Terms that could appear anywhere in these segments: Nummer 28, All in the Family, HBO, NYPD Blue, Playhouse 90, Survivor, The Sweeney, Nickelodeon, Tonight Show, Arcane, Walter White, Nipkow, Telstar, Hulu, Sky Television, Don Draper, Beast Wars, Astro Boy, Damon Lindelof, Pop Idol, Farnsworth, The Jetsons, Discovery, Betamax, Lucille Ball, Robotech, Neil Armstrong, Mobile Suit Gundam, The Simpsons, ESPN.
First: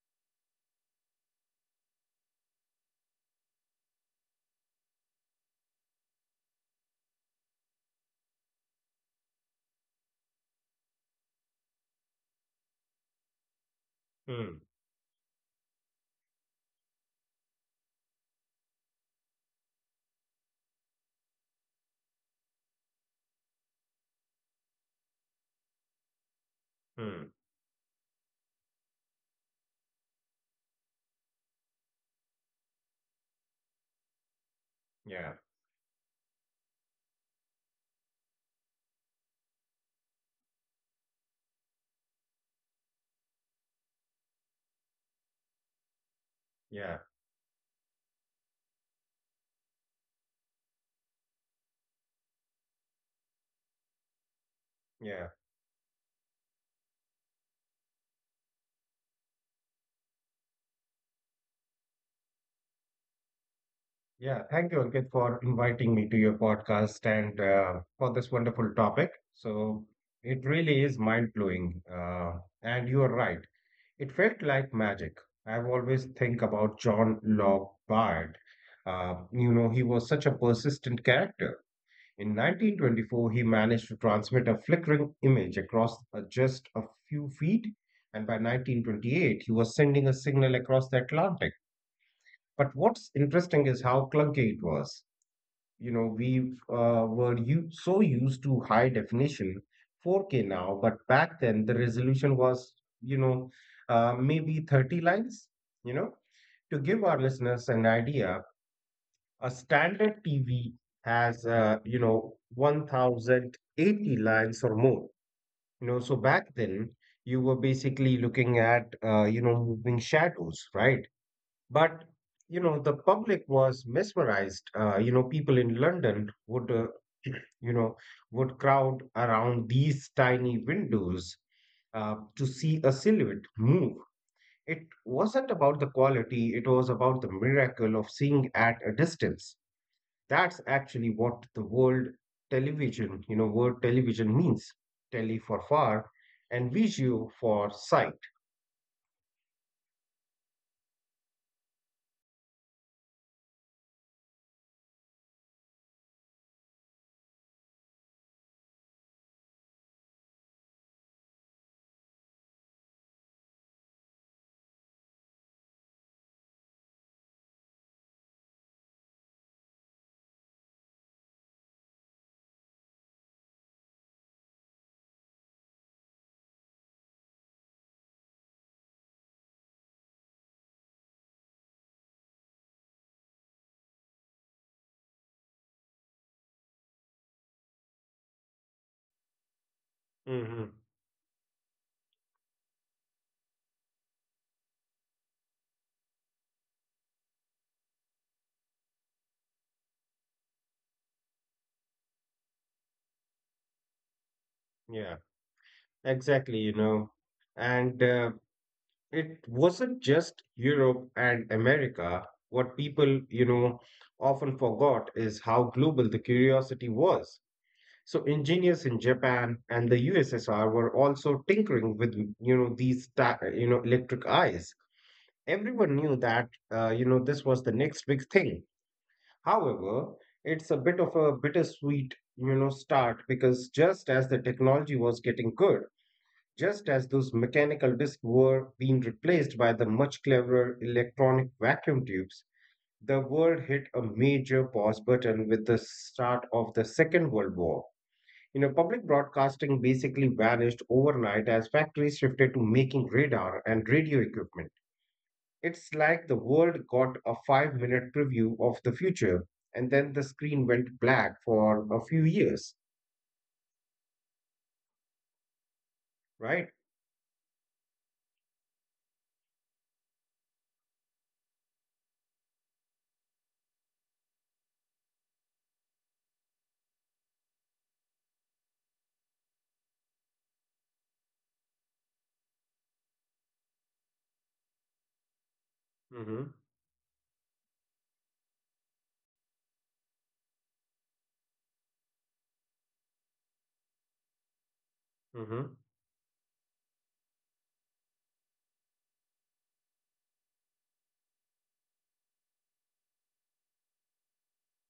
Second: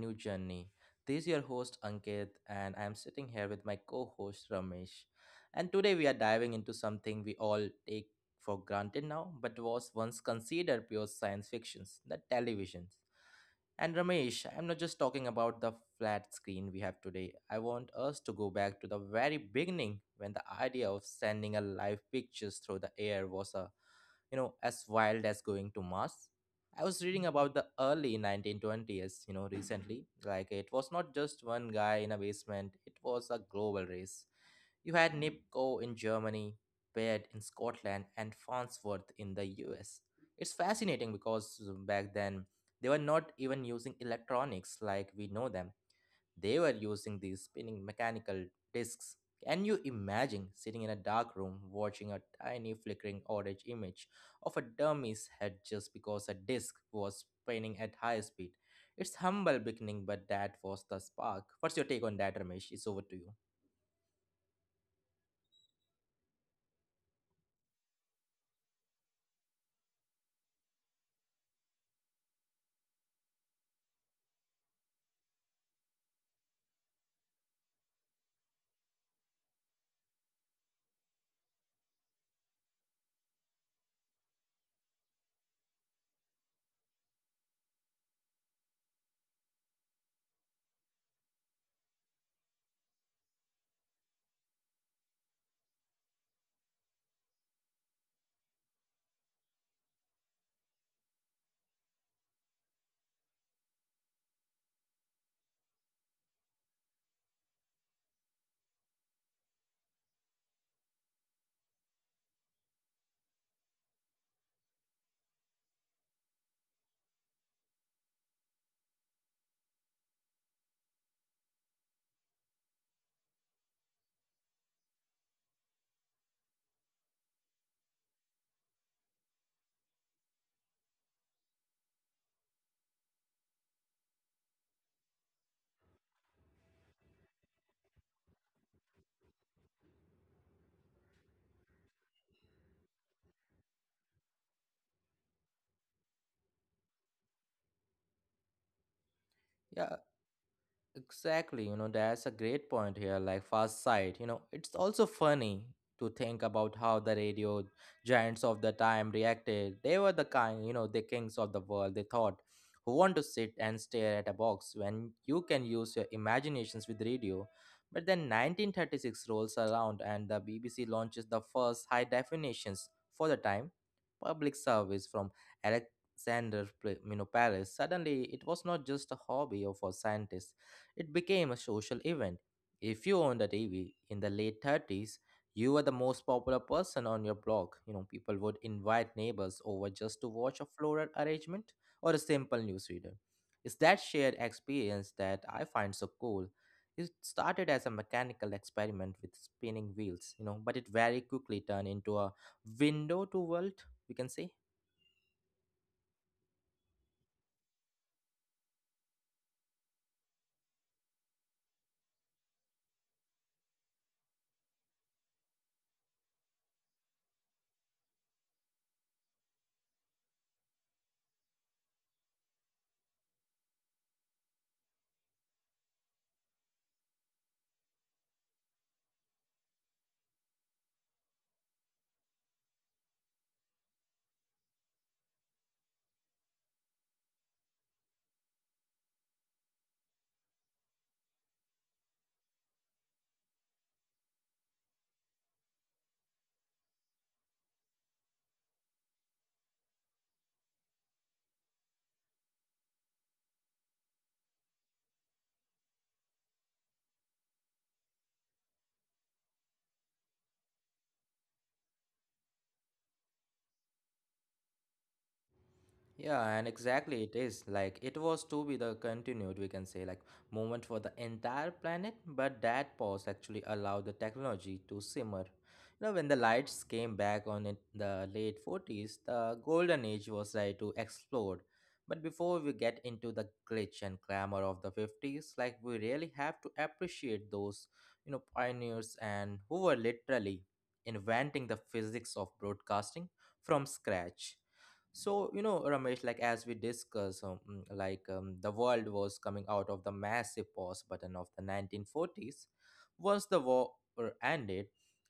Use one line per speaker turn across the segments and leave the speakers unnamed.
new journey. This is your host Ankit and I am sitting here with my co-host Ramesh. And today we are diving into something we all take for granted now but was once considered pure science fictions, the television. And Ramesh,
Hmm.
I'm not just talking about the flat screen we have today. I want us to go back to the very beginning when the idea of sending a live pictures through the air was a as wild as going to Mars. I was
Mm,
reading about the early 1920s, recently. Like, it was not just one guy in a basement, it was a global race. You had
yeah,
Nipkow in Germany, Baird in Scotland, and Farnsworth in the US. It's fascinating because back then they were not even using electronics like we know them. They were
yeah,
using these spinning mechanical discs. Can you imagine sitting in a dark room watching a tiny flickering orange image of a
yeah,
dummy's head just because a disc was spinning at high speed? It's humble beginning, but that was the spark. What's your take on that, Ramesh? It's over to you.
yeah. Thank you, Ankit, for inviting me to your podcast and for this wonderful topic. So it really is mind-blowing. And you are right. It felt like magic. I've always think about John Locke Bard. He was such a persistent character. In 1924, he managed to transmit a flickering image across just a few feet, and by 1928, he was sending a signal across the Atlantic. But what's interesting is how clunky it was. You know, we were so used to high definition 4K now, but back then the resolution was, you know, maybe 30 lines. You know, to give our listeners an idea, a standard TV has, 1080 lines or more. You know, so back then you were basically looking at, moving shadows, right? But the public was mesmerized. People in London would, you know, would crowd around these tiny windows to see a silhouette move. It wasn't about the quality; it was about the miracle of seeing at a distance. That's actually what the world television, word television means. Tele for far, and visio for sight.
Yeah, exactly, you know, that's a great point here, like Fast Sight. You know, it's also funny to think about how the radio giants of the time reacted. They were the kind, you know, the kings of the world, they thought, who want to sit and stare at a box when you can use your imaginations with radio. But then 1936 rolls around and the BBC launches the first high definitions for the time public service from Alexander, Paris. Suddenly, it was not just a hobby of a scientist, it became a social event. If you owned a TV in the late 30s, you were the most popular person on your block. You know, people would invite neighbors over just to watch a
Hmm.
floral arrangement or a simple newsreader. It's that shared experience that I find so cool. It started as a mechanical experiment with spinning wheels, but it very quickly turned into a window to world, we can say.
Yeah, exactly. You know, and. It wasn't just Europe and America. What people, often forgot is how global the curiosity was. So engineers in Japan and the USSR were also tinkering with, you know, these, electric eyes. Everyone knew that, this was the next big thing. However, it's a bit of a bittersweet, you know, start because just as the technology was getting good, just as those mechanical discs were being replaced by the much cleverer electronic vacuum tubes, the world hit a major pause button with the start of the Second World War. You know, public broadcasting basically vanished overnight as factories shifted to making radar and radio equipment. It's like the world got a 5 minute preview of the future, and then the screen went black for a few years,
Yeah, and
right?
exactly it is. Like, it was to be the continued, we can say, like, moment for the entire planet, but that pause actually allowed the technology to simmer. You know, when the lights came back on in the late 40s, the golden age was ready to explode. But before we get into the glitch and glamour of the 50s, like, we really have to
Mm-hmm.
appreciate those, pioneers and who were literally inventing the physics of broadcasting from scratch. So,
Mm-hmm.
Ramesh, like as we discuss, like the world was coming out of the massive pause button of the 1940s. Once the war ended,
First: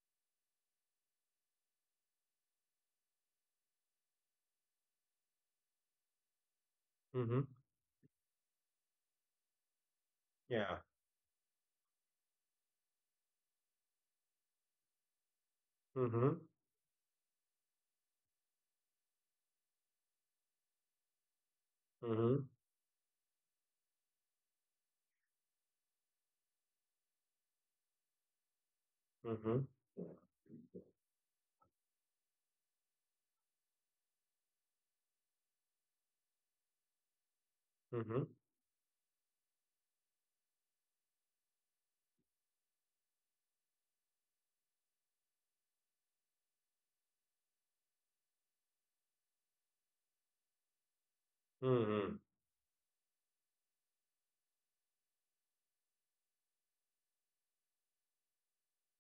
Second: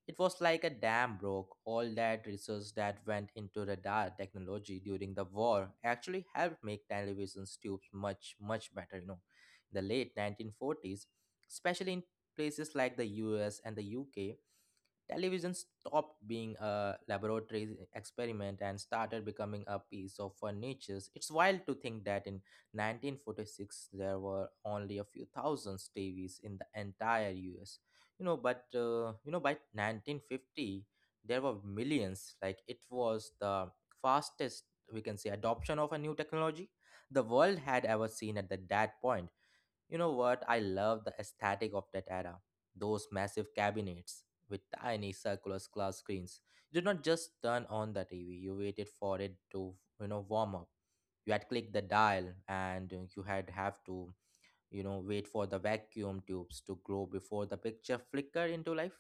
it was like a dam broke. All that research that went into radar technology during the war actually helped make
Mm-hmm.
television tubes much, much better. In the late
Yeah.
1940s, especially in places like the US and the UK, television stopped
Mm-hmm.
being a laboratory experiment and started becoming a piece of furniture. It's wild to think that in
Mm-hmm.
1946 there were only a few thousand TVs in the entire US. You know, but by
Mm-hmm.
1950 there were millions. Like it was the fastest we can say adoption of a new technology the world had ever
Mm-hmm.
seen at that point. You know what? I love the aesthetic of that era. Those massive cabinets with tiny circular glass screens. You did not just turn on the TV. You waited for it to, warm up. You had clicked the
Mm-hmm.
dial and you had have to, wait for the vacuum tubes to grow before the picture flickered into life.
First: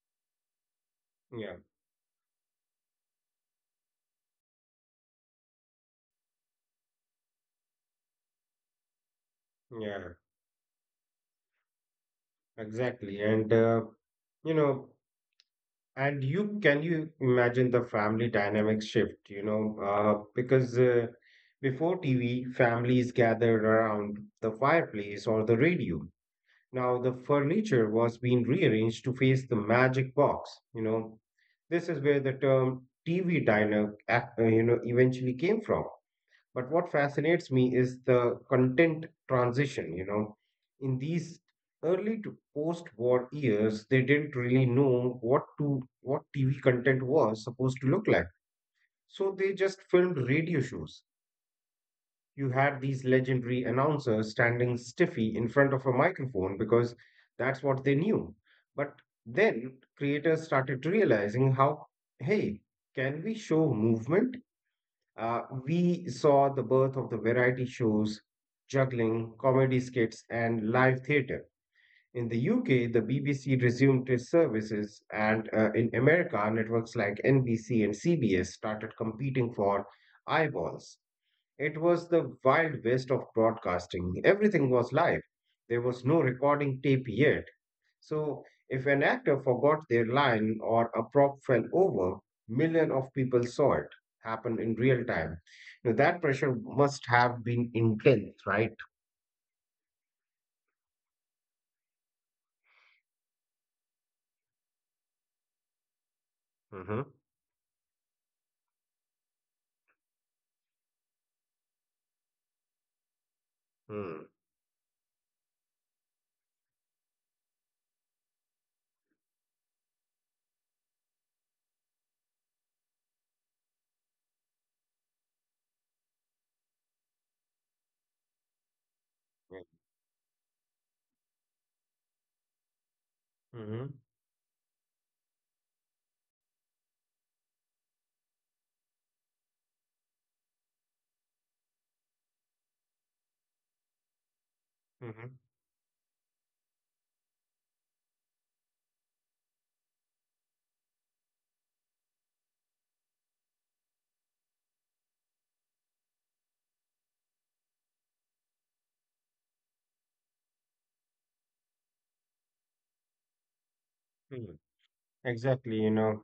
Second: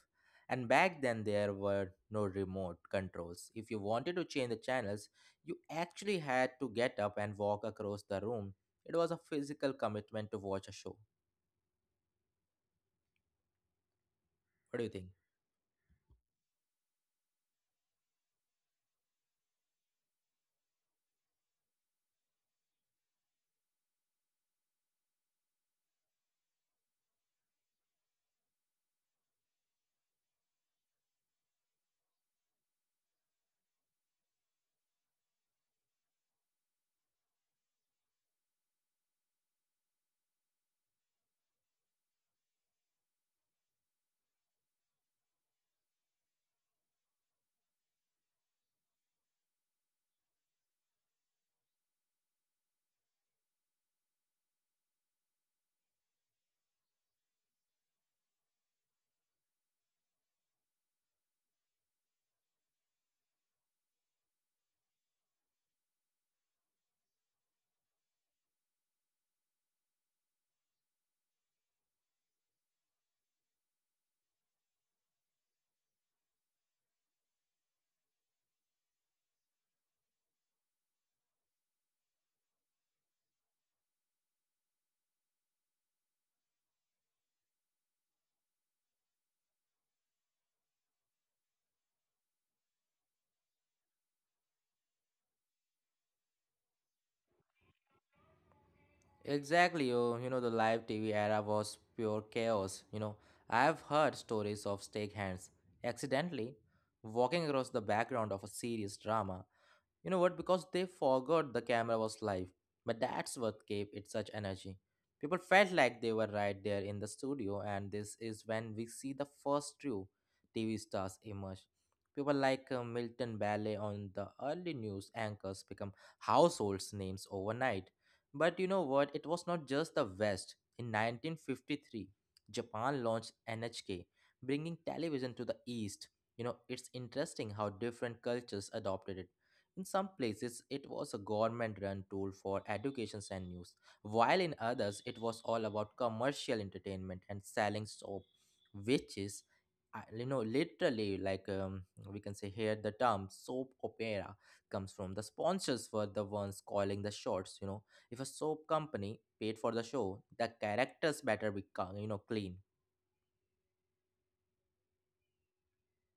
And back then there
Yeah.
were no remote controls. If you wanted to change the channels, you actually had to get up and walk across the room. It was a physical
Yeah.
commitment to watch a show.
Exactly. You
What do
know,
you think?
and you can you imagine the family dynamic shift, you know, because before TV, families gathered around the fireplace or the radio. Now the furniture was being rearranged to face the magic box, you know. This is where the term TV diner, eventually came from. But what fascinates me is the content transition, you know. In these early to post-war years, they didn't really know what TV content was supposed to look like. So they just filmed radio shows. You had these legendary announcers standing stiffy in front of a microphone because that's what they knew. But then creators started realizing how, hey, can we show movement? We saw the birth of the variety shows, juggling, comedy skits, and live theatre. In the UK, the BBC resumed its services, and in America, networks like NBC and CBS started competing for eyeballs. It was the wild west of broadcasting. Everything was live. There was no recording tape yet, so, if an actor forgot their line or a prop fell over, millions of people saw it happen in real time. Now, that pressure must have been intense, right?
Exactly, oh, the live TV era was pure chaos. You know, I've heard stories of stakehands accidentally
Mm-hmm.
walking across the background of a serious drama. You know what? Because they forgot the camera was live. But that's what gave it
Mm-hmm.
such energy. People felt like they were right there in the studio, and this is when we see the first true TV stars emerge. People like Milton Ballet on the early news anchors become households names overnight. But you know what? It was not just the West. In 1953, Japan launched
Mm-hmm.
NHK, bringing television to the East. You know, it's interesting how different cultures adopted it. In some places, it was a government run tool for education and news, while in others, it
Mm-hmm.
was all about commercial entertainment and selling soap, which is, literally like we can say here the term soap opera comes from. The sponsors were the ones calling the shots. If a soap company paid for the show, the characters better be, clean.
Exactly, you know,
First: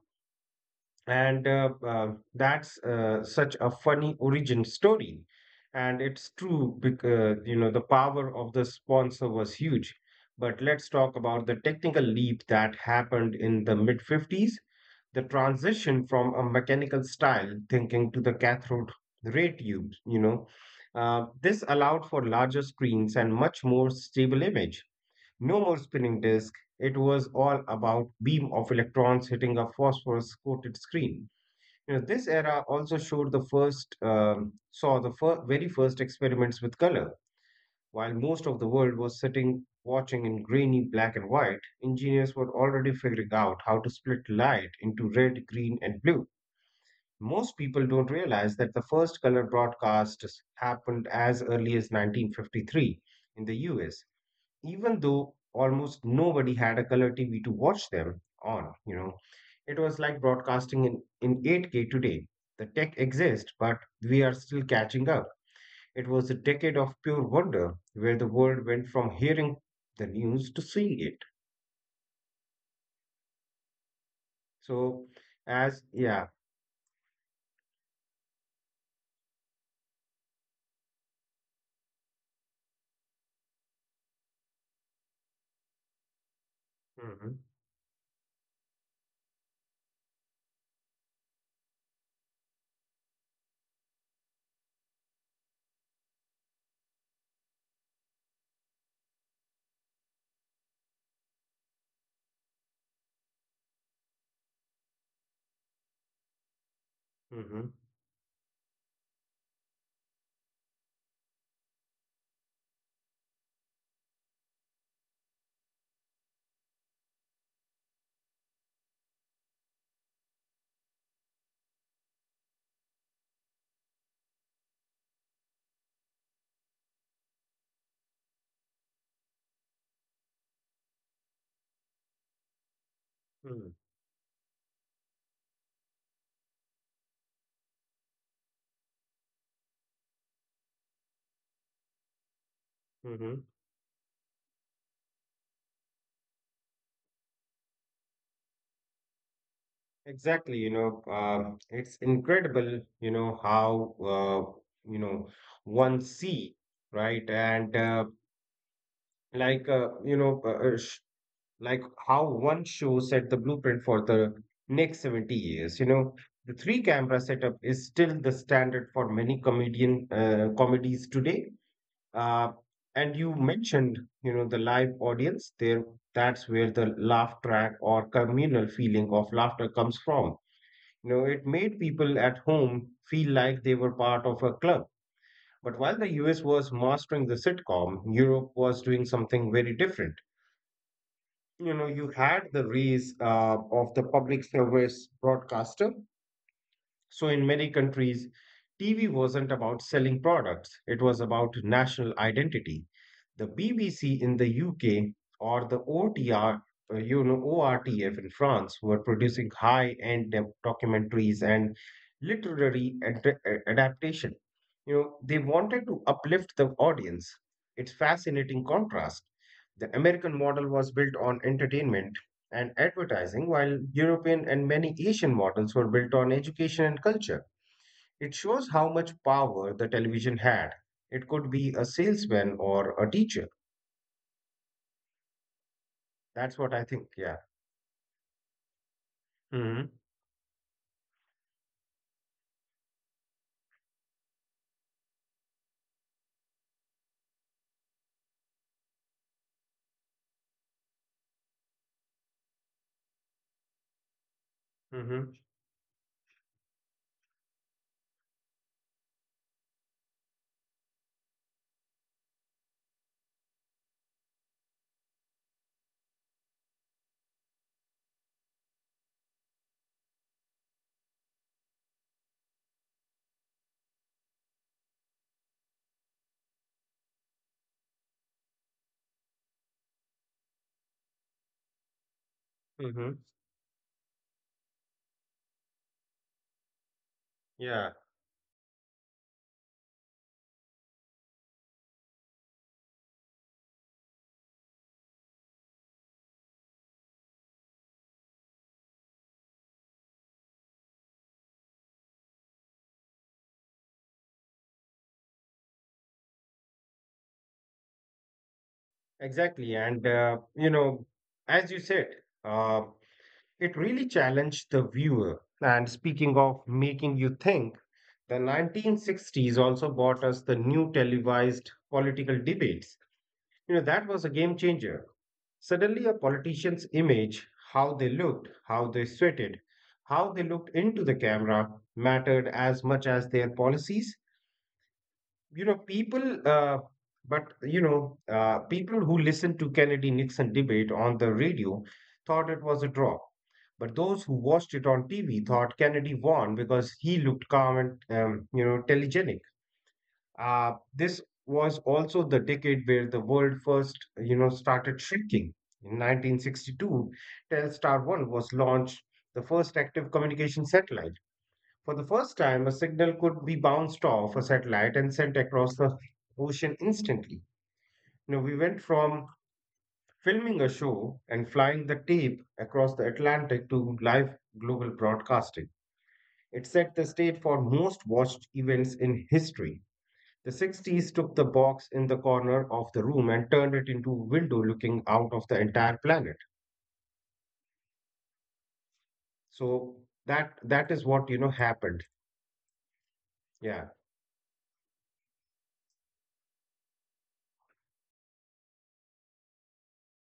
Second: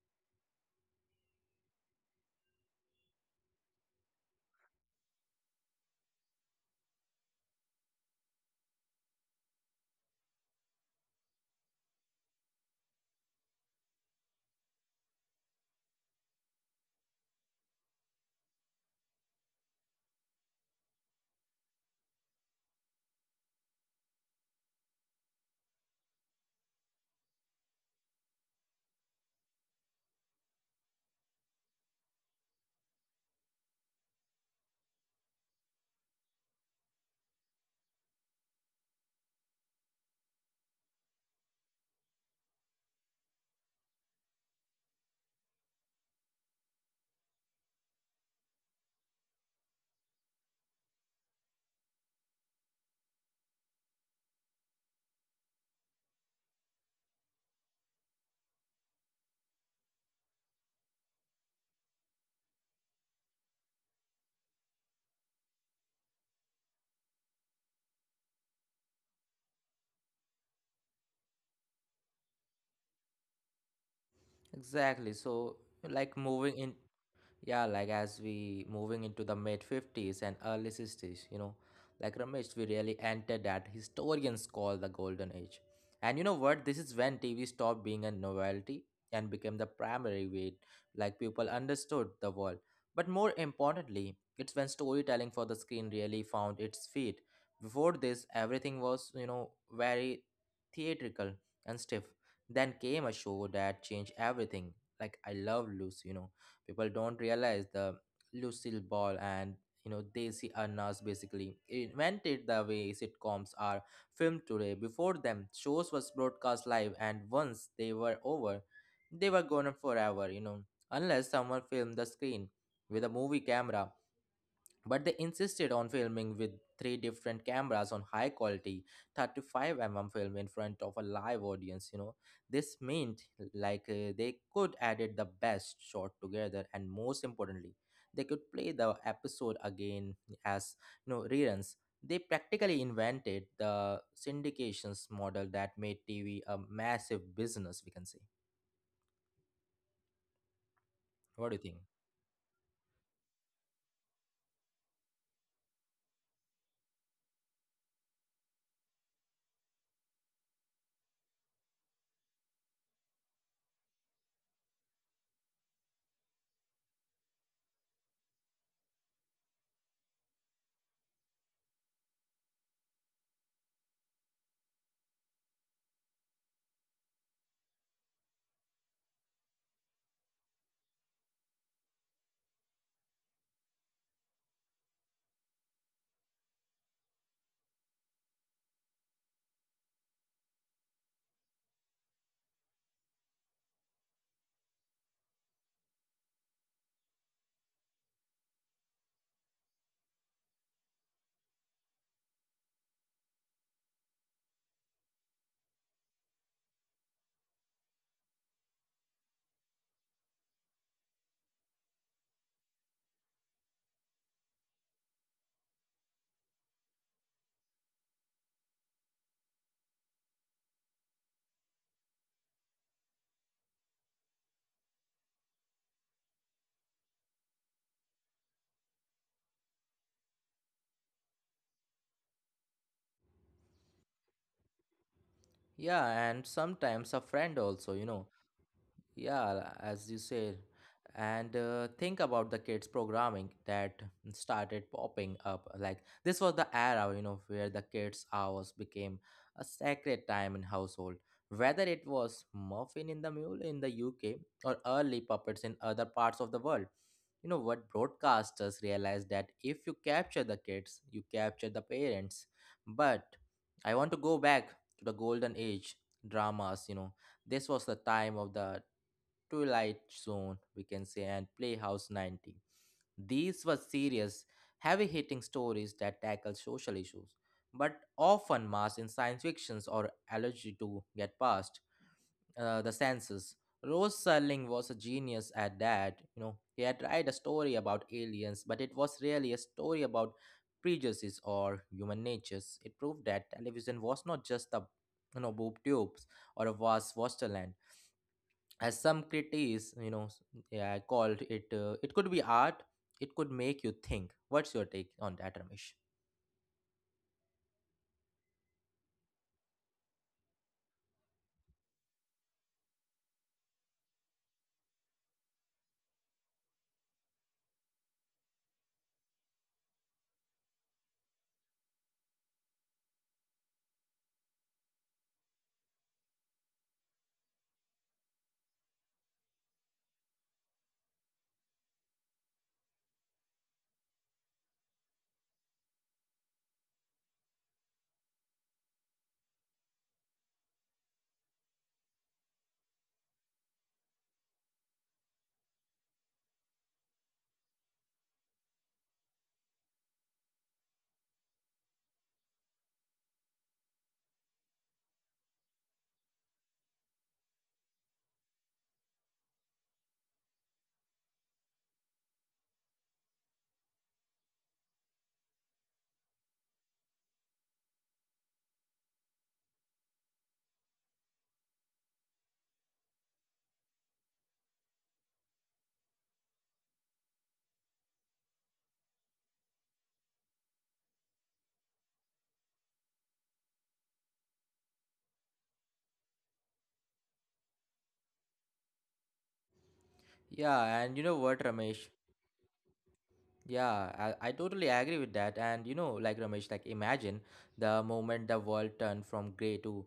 and that's such a funny origin story, and it's true because you know the power of the sponsor was huge. But let's talk about the technical leap that happened in the mid 50s, the transition from a mechanical style thinking to the cathode ray tubes, you know. This allowed for larger screens and much more stable image. No more spinning disk. It was all about beam of electrons hitting a phosphorus coated screen. You know, this era also showed the first saw the very first experiments with color. While most of the world was sitting watching in grainy black and white, engineers were already figuring out how to split light into red, green, and blue. Most people don't realize that the first color broadcasts happened as early as 1953 in the US even though almost nobody had a color TV to watch them on, you know. It was like broadcasting in 8K today. The tech exists, but we are still catching up. It was a decade of pure wonder where the world went from hearing the news to seeing it. So,
Exactly. So,
as yeah,
like moving in Yeah, like as we moving into the mid 50s and early 60s, like Ramesh, we really entered that historians call the golden age. And you know what? This is
hmm
when TV stopped being a novelty and became the primary way like people understood the world. But more importantly, it's when storytelling for the screen really found its feet. Before this, everything was, very theatrical and stiff. Then came a show that changed everything. Like I Love Lucy, people don't
hmm
realize the Lucille Ball and Desi Arnaz basically invented the way sitcoms are filmed today. Before them, shows was broadcast live, and once they were over, they were gone forever. You know, unless someone filmed the screen with a movie camera. But they insisted on filming with three different cameras on high quality 35 mm film in front of a live audience. You know, this meant,
hmm
like they could edit the best shot together, and most importantly they could play the episode again as reruns. They practically
hmm
invented the syndications model that made TV a massive business, we can say.
Exactly,
What do
it's
you think?
incredible, you know, one see, right? And like you know sh- Like how one show set the blueprint for the next 70 years. You know, the three camera setup is still the standard for many comedian comedies today. uh, and you mentioned, you know, the live audience there, that's where the laugh track or communal feeling of laughter comes from. You know, it made people at home feel like they were part of a club. But while the US was mastering the sitcom, Europe was doing something very different. You know, you had the rise of the public service broadcaster. So in many countries, TV wasn't about selling products, it was about national identity. The BBC in the UK, or the otr you know ORTF in France were producing high end documentaries and literary adaptation. You know, they wanted to uplift the audience. It's fascinating contrast. The American model was built on entertainment, and advertising, while European and many Asian models were built on education and culture. It shows how much power the television had. It could be a salesman or a teacher.
Yeah,
That's what
and
I think. Yeah.
sometimes a friend also.
Mm-hmm.
Yeah, as you said. And think about the kids programming that started popping up. Like this was the era, where the kids' hours became a sacred time in household. Whether it was Muffin in the Mule in the UK or
Mm-hmm.
early puppets in other parts of the world, you know what broadcasters realized that if you capture the kids, you capture the parents. But I want to go back to the golden age dramas. This was the time of the Twilight Zone, we can say, and Playhouse 90. These were serious, heavy hitting stories that tackled social issues, but often masked in science fictions or allergy to get past
Mm-hmm.
the senses. Rose Serling was a genius at that. You know, he had tried a
Yeah,
story about aliens, but it was really a story about prejudices or human natures. It proved that television was not just a boob tubes or a vast wasteland, as some critics yeah called it. Uh, it could be art, it could make you think. What's your take on that, Ramesh?
exactly. As you said, uh, it really challenged the viewer. And speaking of making you think, the 1960s also brought us the new televised political debates. You know, that was a game changer. Suddenly, a politician's image, how they looked, how they sweated, how they looked into the camera mattered as much as their policies. You know, people, but you know, People who listened to Kennedy Nixon debate on the radio thought it was a draw. But those who watched it on TV thought Kennedy won because he looked calm and, telegenic. This was also the decade where the world first, you know, started shrinking. In 1962, Telstar 1 was launched, the first active communication satellite. For the first time, a signal could be bounced off a satellite and sent across the ocean instantly. You know, we went from filming a show and flying the tape across the Atlantic to live global broadcasting. It set the stage for most watched events in history. The six Ts took the box in the corner of the room and turned it into a window looking out of the entire planet. So that is
Yeah,
what you
and you
know
know what,
happened.
Ramesh?
Yeah,
Yeah, I totally agree with that. And you know, like Ramesh, like imagine the moment the world turned from gray to,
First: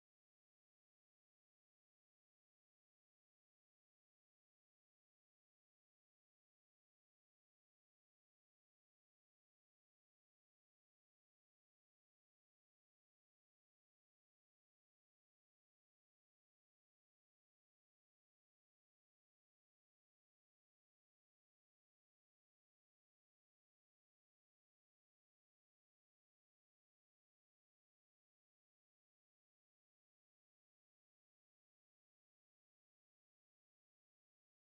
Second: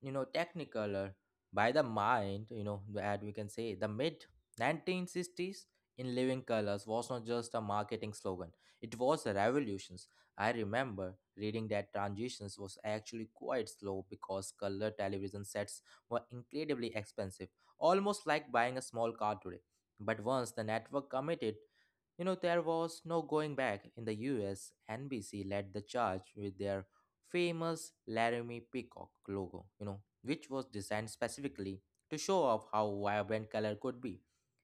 technicolor by the mind, that we can say the mid 1960s in living colors was not just a marketing slogan, it was a revolution. I remember reading that transitions was actually quite slow because color television sets were incredibly expensive, almost like buying a small car today. But once the network committed, there was no going back. In the US, NBC led the charge with their famous Laramie Peacock logo, which was designed specifically to show off how vibrant color could be.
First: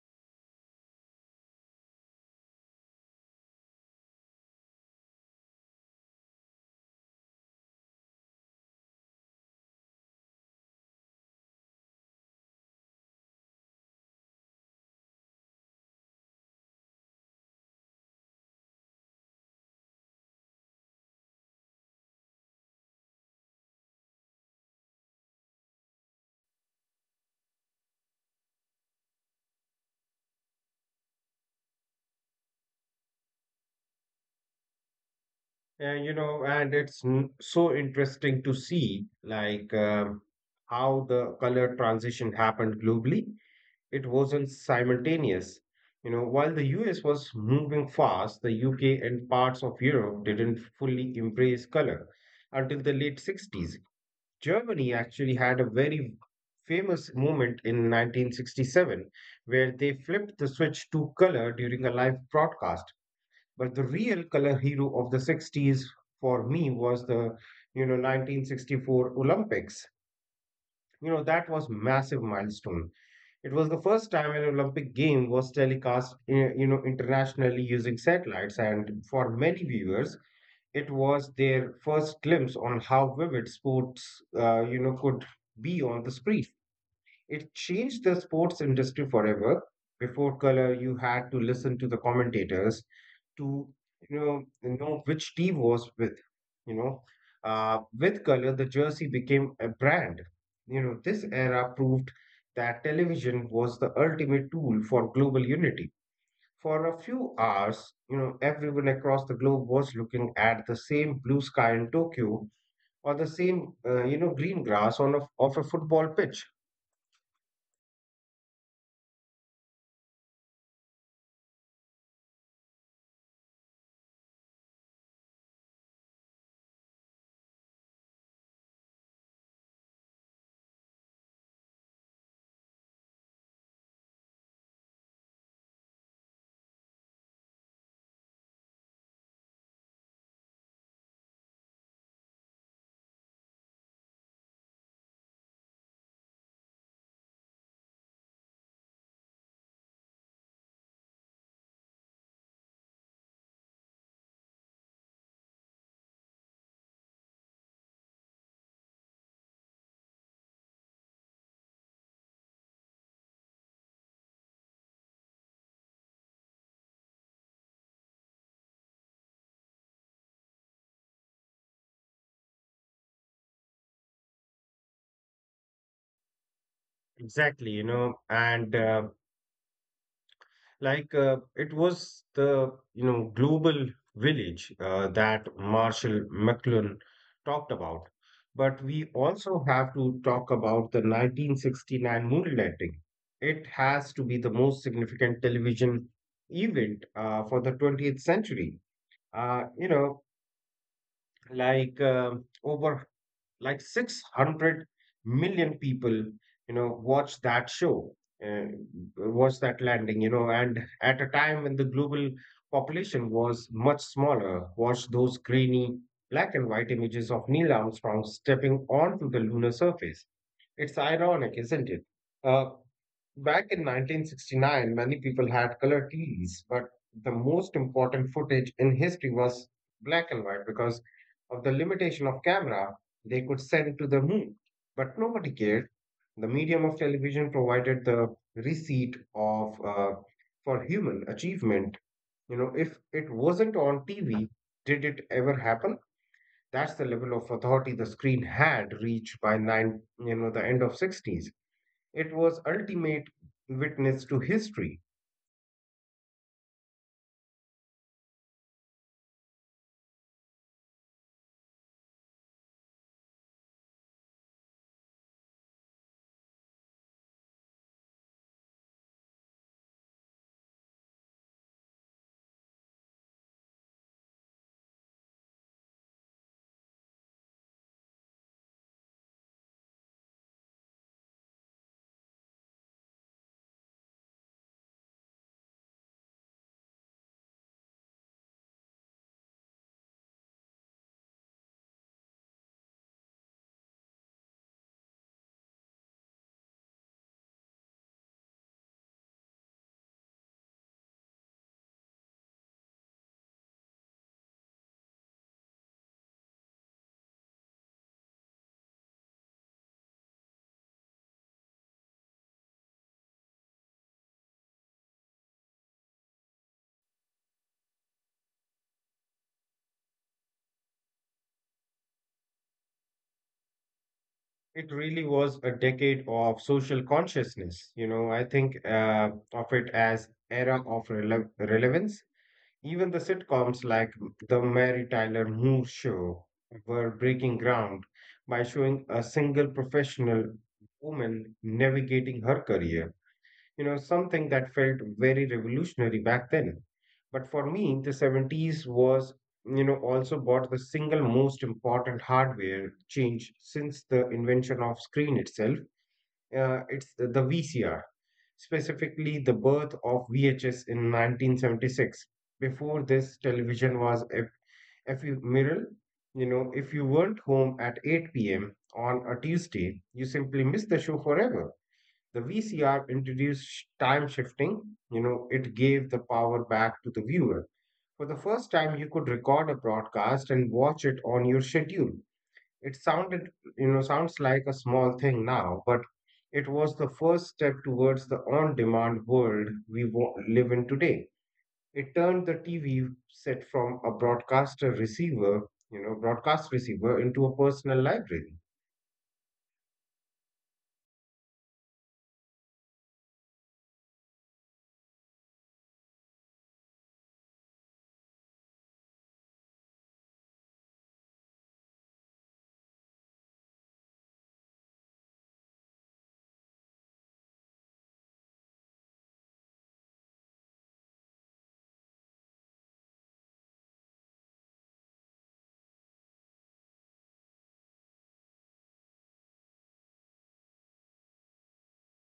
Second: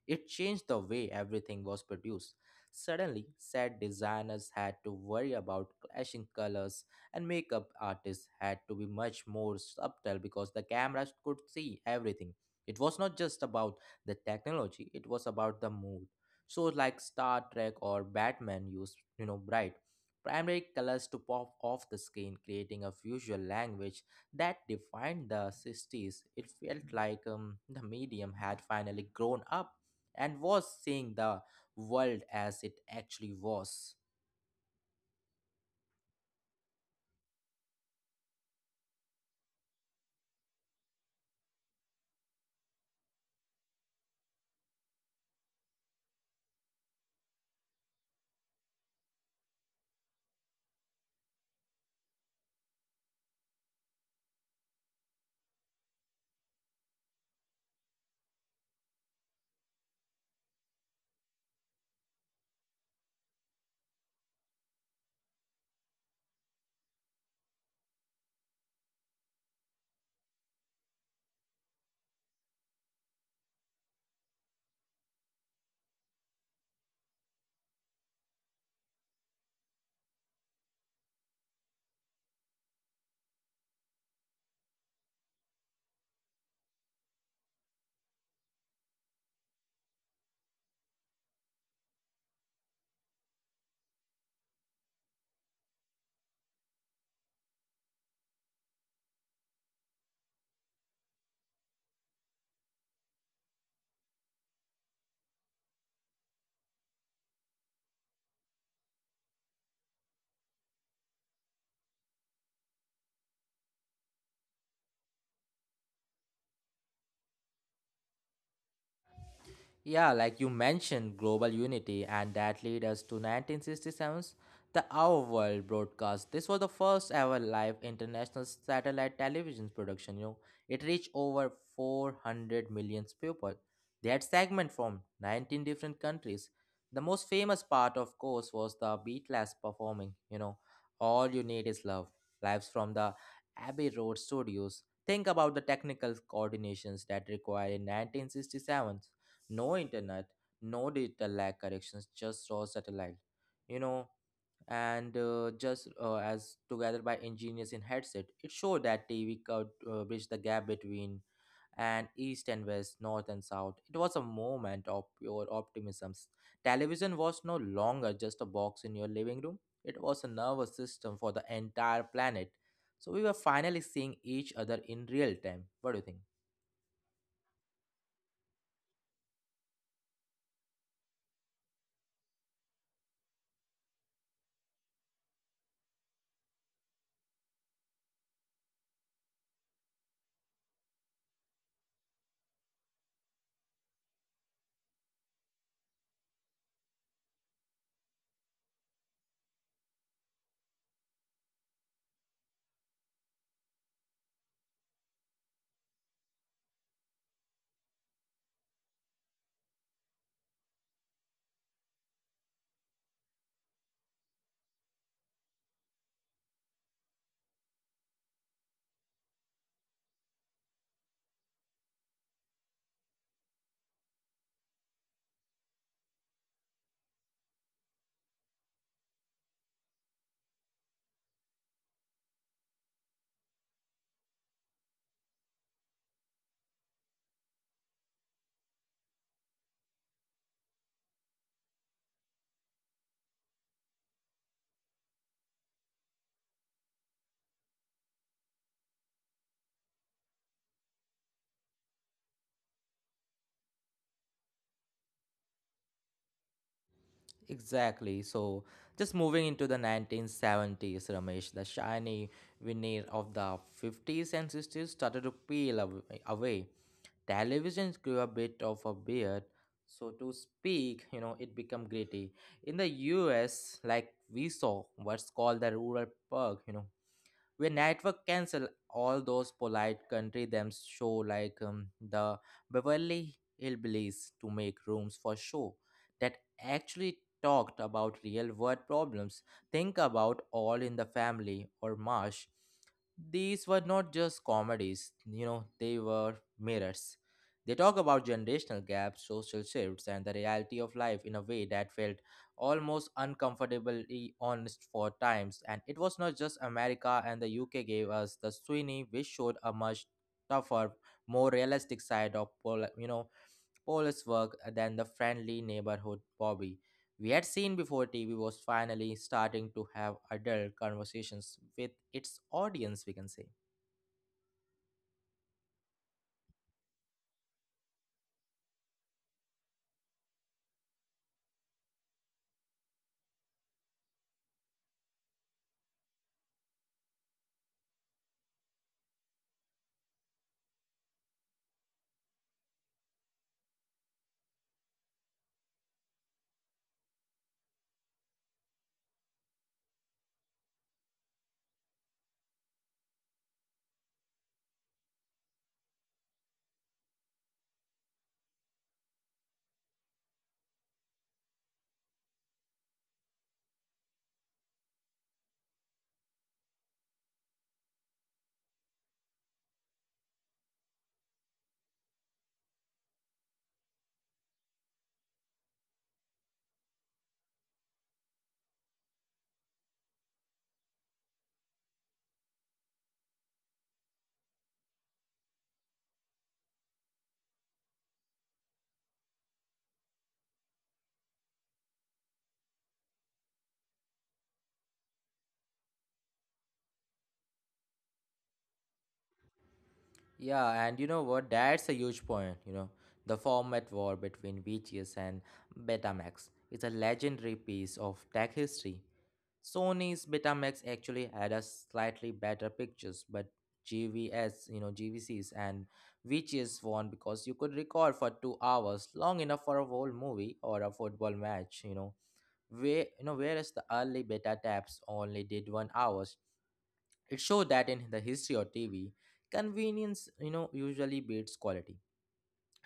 It changed the way everything was produced. Suddenly, set designers had to worry about clashing colors, and makeup artists had to be much more subtle because the cameras could see everything. It was not just about the technology, it was about the mood. Shows like Star Trek or Batman use, bright, primary colors to pop off the screen, creating a visual language that defined the 60s. It felt like the medium had finally grown up and was seeing the world as it actually was.
and you know, and it's so interesting to see like how the color transition happened globally. It wasn't simultaneous. You know, while the US was moving fast, the UK and parts of Europe didn't fully embrace color until the late 60s. Germany actually had a very famous moment in 1967 where they flipped the switch to color during a live broadcast. But the real color hero of the 60s for me was the you know 1964 Olympics. You know that was massive milestone. It was the first time an Olympic game was telecast you know internationally using satellites and for many viewers it was their first glimpse on how vivid sports, could be on the screen. It changed the sports industry forever. Before color, you had to listen to the commentators to, you know which team was with. You know, with color, the jersey became a brand. You know, this era proved that television was the ultimate tool for global unity. For a few hours, you know, everyone across the globe was looking at the same blue sky in Tokyo or the same, green grass on of a football pitch.
Yeah, like you mentioned, global unity, and that lead us to 1967's The Our World broadcast. This was the first ever live international satellite television production. You know, it reached over 400 million people. They had segments from 19 different countries. The most famous part, of course, was the Beatles performing. All you need is love. Lives from the Abbey Road studios. Think about the technical coordinations that required in 1967 no internet, no data lag corrections, just raw satellite. You know, and Just as together by engineers in headset, it showed that TV could bridge the gap between and east and west, north and south. It was a moment of pure optimism. Television was no longer just a box in your living room. It was a nervous system for the entire planet. So we were finally seeing each other in real time. What do you think?
Exactly, you know, and like it was the you know global village that Marshall McLuhan talked about. But we also have to talk about the 1969 moonlighting. It has to be the most significant television event for the 20th century. Uh, you know, Over like 600 million people you know watch that show uh, watch that landing you know and at a time when the global population was much smaller watch those grainy black and white images of Neil Armstrong stepping onto the lunar surface. It's ironic, isn't it? Uh, Back in 1969, many people had color TVs, but the most important footage in history was black and white because of the limitation of camera they could send to the moon. But nobody cared. The medium of television provided the receipt of for human achievement. You know, if it wasn't on TV, did it ever happen? That's the level of authority the screen had reached by nine you know the end of 60s. It was ultimate witness to history.
Exactly. Just moving into the 1970s, Ramesh, the shiny veneer of the 50s and 60s started to peel away. Televisions grew a bit of a beard, so to speak, you know, it became gritty. In the US, like we saw what's called the rural perk, you know, where network cancel all those polite country them show like the beverly hillbillies to make rooms for show that actually talked about real world problems. Think about all in the family or marsh. These were not just comedies, you know, they were mirrors. They talk about generational gaps, social shifts, and the reality of life in a way that felt almost uncomfortably honest for times, and it was not just America. And the UK gave us the Sweeney, which showed a much tougher, more realistic side of police work than the friendly neighborhood Bobby we had seen before. TV was finally starting to have adult conversations with its audience, we can say.
It really was a decade of social consciousness. You know, I think of it as era of relevance. Even the sitcoms like the Mary Tyler Moore Show were breaking ground by showing a single professional woman navigating her career, you know, something that felt very revolutionary back then. But for me, the 70s was, you know, also bought the single most important hardware change since the invention of screen itself. It's the VCR, specifically the birth of VHS in 1976. Before this, television was ephemeral. You know, if you weren't home at 8 p.m. on a Tuesday, you simply missed the show forever. The VCR introduced time shifting. You know, it gave the power back to the viewer. For the first time, you could record a broadcast and watch it on your schedule. It sounded, you know, sounds like a small thing now, but it was the first step towards the on demand world we live in today. It turned the TV set from a broadcaster receiver, you know, broadcast receiver into a personal library.
Yeah, and you know what? That's a huge point. You know, the format war between VHS and Betamax is a legendary piece of tech history. Sony's Betamax actually had a slightly better pictures, but GVS, you know, GVCs and VGS won because you could record for 2 hours, long enough for a whole movie or a football match, you know. Where, you know, whereas the early beta tabs only did 1 hours. It showed that in the history of TV, convenience, you know, usually beats quality.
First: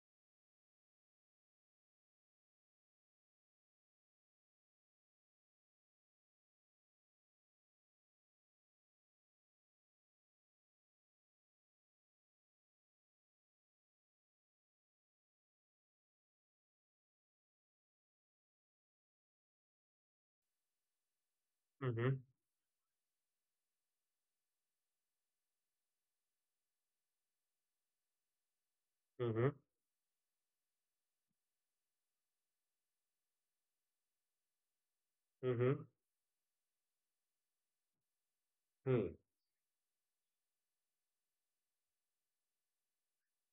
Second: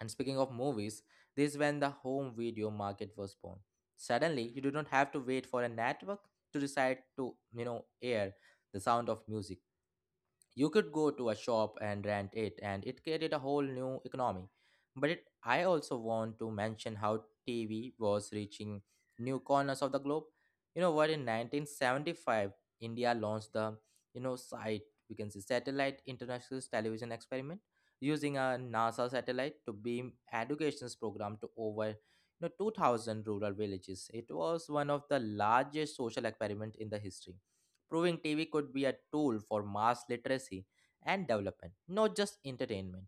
And speaking of movies, this is when the home video market was born. Suddenly, you do not have to wait for a network to decide to, you know, air the sound of music. You could go to a shop and rent it, and it created a whole new economy. But it, I also want to mention how TV was reaching new corners of the globe. You know what? In
Mm-hmm,
1975, India launched the you know site, we can say, satellite international television experiment using a NASA
mm-hmm,
satellite to beam education's program to over you know 2,000 rural villages. It was one of the
mm-hmm.
largest social experiment in the history, proving TV could be a tool for mass literacy and development, not just entertainment.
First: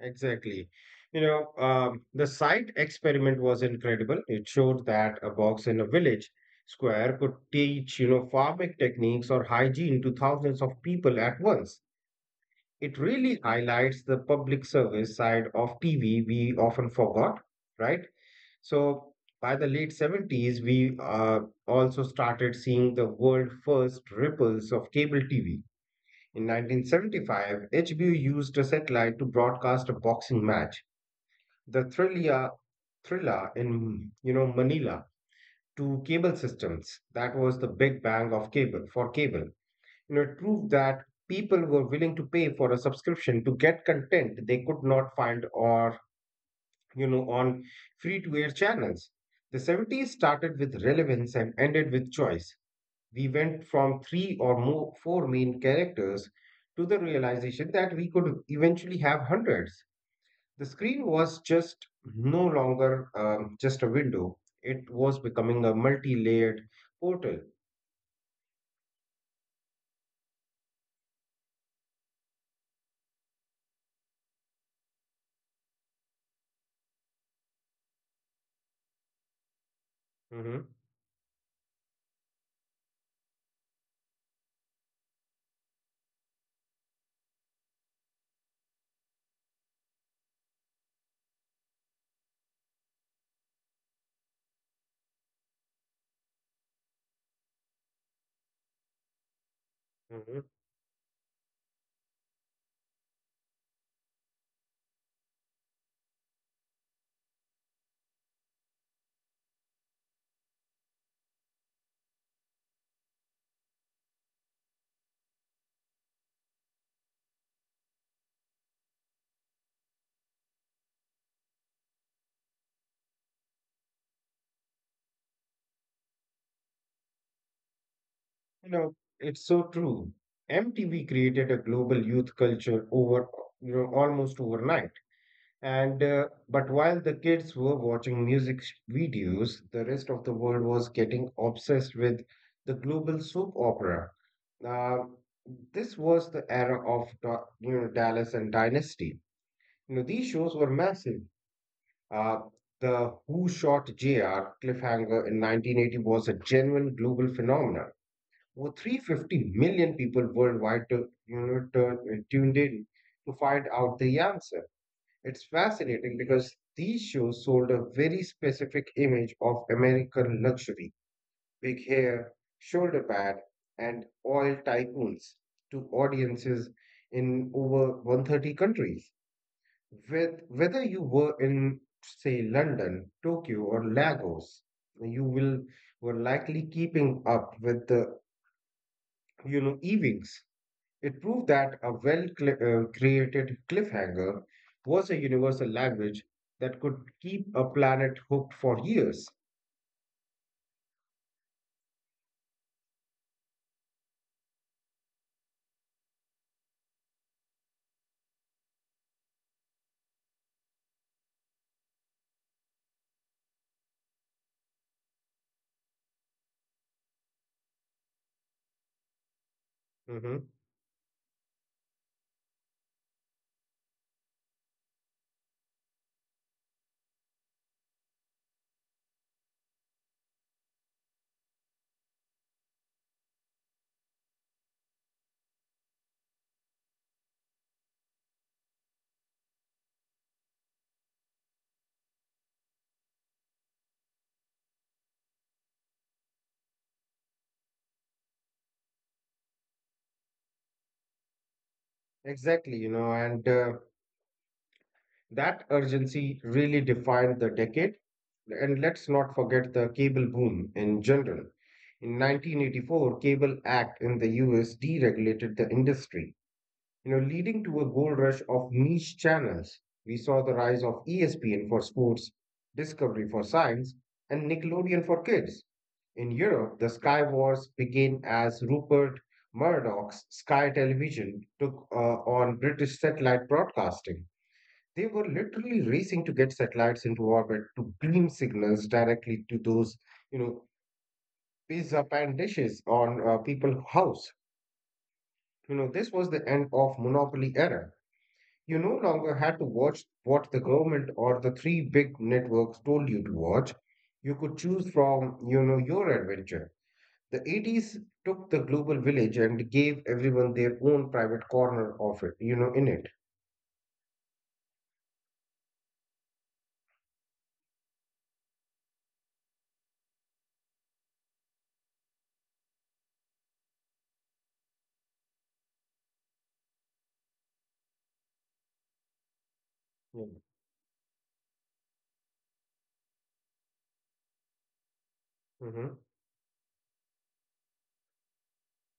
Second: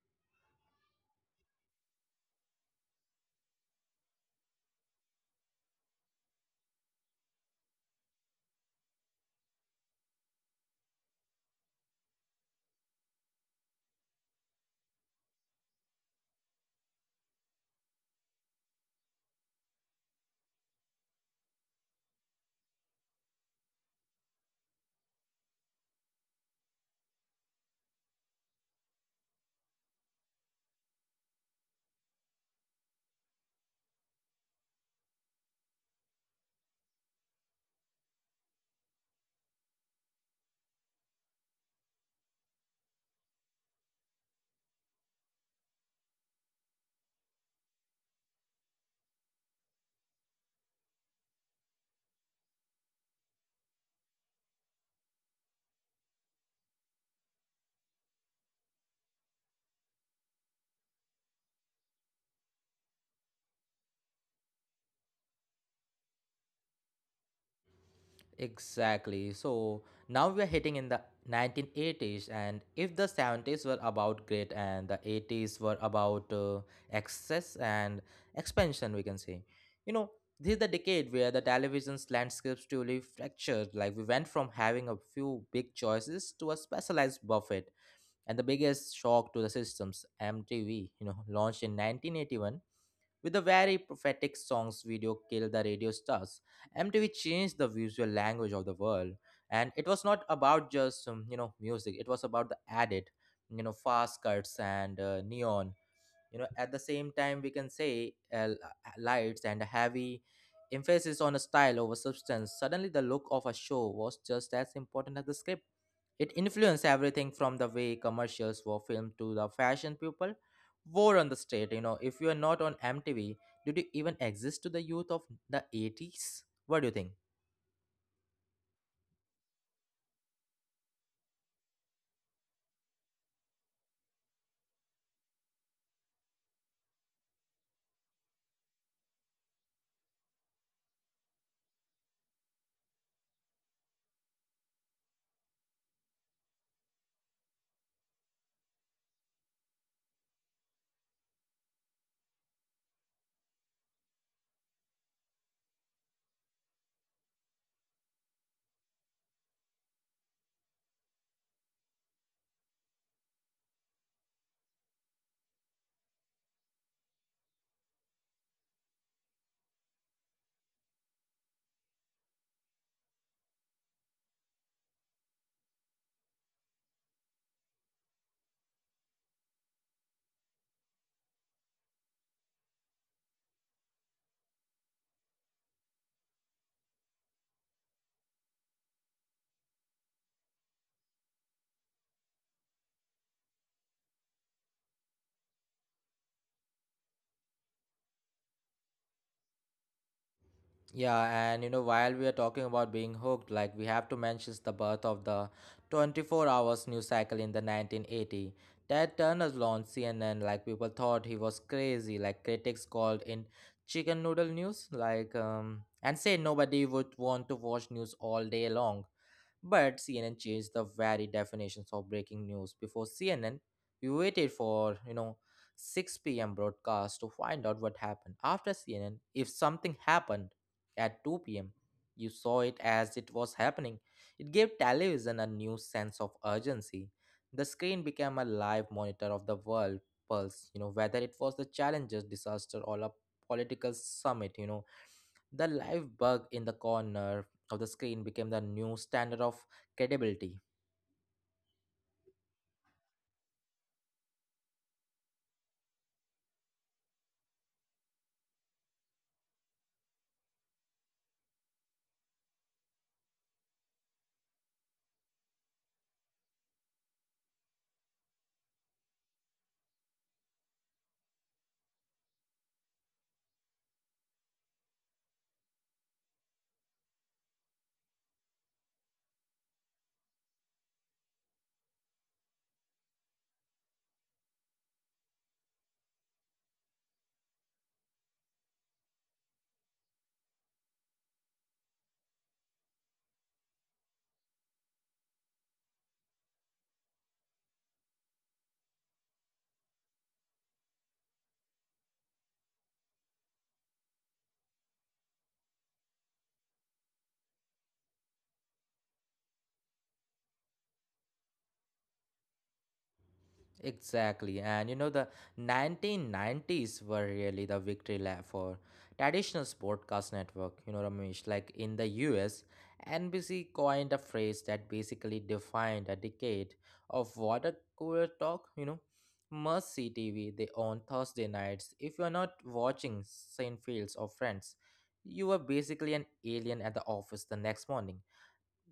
Exactly. The site experiment was incredible. It showed that a box in a village square could teach, you know, farming techniques or hygiene to thousands of people at once. It really highlights the public service side of TV we often forgot, right? So by the late 70s, we also started seeing the world first ripples of cable TV. In 1975, HBO used a satellite to broadcast a boxing match, the Thrilla in, you know, Manila, to cable systems. That was the big bang of cable for cable. You know, it proved that people were willing to pay for a subscription to get content they could not find or, you know, on free-to-air channels. The 70s started with relevance and ended with choice. We went from three or more four main characters to the realization that we could eventually have hundreds. The screen was just no longer just a window, it was becoming a multi layered portal.
Exactly. So now we are hitting in the 1980s, and if the 70s were about grit and the 80s were about excess and expansion, we can say, you know,
hmm
this is the decade where the television's landscapes truly fractured. Like we went from having a few big choices to a specialized buffet, and the biggest shock to the systems, MTV, you know, launched in 1981 with the very prophetic song's video Kill the Radio Stars. MTV changed the visual language of the world. And it was
hmm
not about just, you know, music. It was about the added, you know, fast cuts and neon, you know, at the same time, we can say, lights, and a heavy emphasis on a style over substance. Suddenly the look of a show was just as important as the script. It influenced everything from the way commercials were filmed to the fashion people wore on the street. You know, if you are not on mtv, did you even exist to the youth of the 80s? What do you think?
You know, it's so true. MTV created a global youth culture over, you know, almost overnight. And but while the kids were watching music videos, the rest of the world was getting obsessed with the global soap opera. uh, this was the era of you know, Dallas and Dynasty. You know, these shows were massive. Uh, the Who Shot JR cliffhanger in 1980 was a genuine global phenomenon. Over 350 million people worldwide to, you know, tuned in to find out the answer. It's fascinating because these shows sold a very specific image of American luxury, big hair, shoulder pad, and oil tycoons to audiences in over 130 countries. With whether you were in, say, London, Tokyo, or Lagos, you will were likely keeping up with the, you know, evenings. It proved that a well cl created cliffhanger was a universal language that could keep a planet hooked for years.
Yeah, and you know, while we are talking about being hooked, like we have to mention the birth of the 24 hours news cycle in the 1980. Ted Turner's launched CNN, like people thought he was crazy, like critics called in chicken noodle news, like and say nobody would want to watch news all day long. But
hmm
CNN changed the very definitions of breaking news. Before CNN, we waited for, you know, 6 p.m. broadcast to find out what happened. After CNN, if something happened at 2 p.m., you saw it as it was happening. It gave television a new sense of urgency. The screen became a live monitor of the world pulse, you know, whether it was the challenges, disaster, or a political summit. You know, the live bug in the corner of the screen became the new standard of credibility.
Exactly, you know, and that urgency really defined the decade. And let's not forget the cable boom in general. In 1984, Cable Act in the US deregulated the industry, you know, leading to a gold rush of niche channels. We saw the rise of ESPN for sports, Discovery for science, and Nickelodeon for kids. In Europe, the Sky Wars began as Rupert Murdoch's Sky Television took on British satellite broadcasting. They were literally racing to get satellites into orbit to beam signals directly to those, you know, pizza pan dishes on people's house. You know, this was the end of monopoly era. You no longer had to watch what the government or the three big networks told you to watch. You could choose from, you know, your adventure. The 80s took the global village and gave everyone their own private corner of it, you know, in it.
Exactly, and you know, the 1990s were really the victory lap for traditional broadcast network. You know, Ramesh, like in the US, NBC coined a phrase that basically defined a decade of water cooler talk. You know, must see TV they on Thursday nights. If you're not watching Seinfelds or Friends, you were basically an alien at the office the next morning.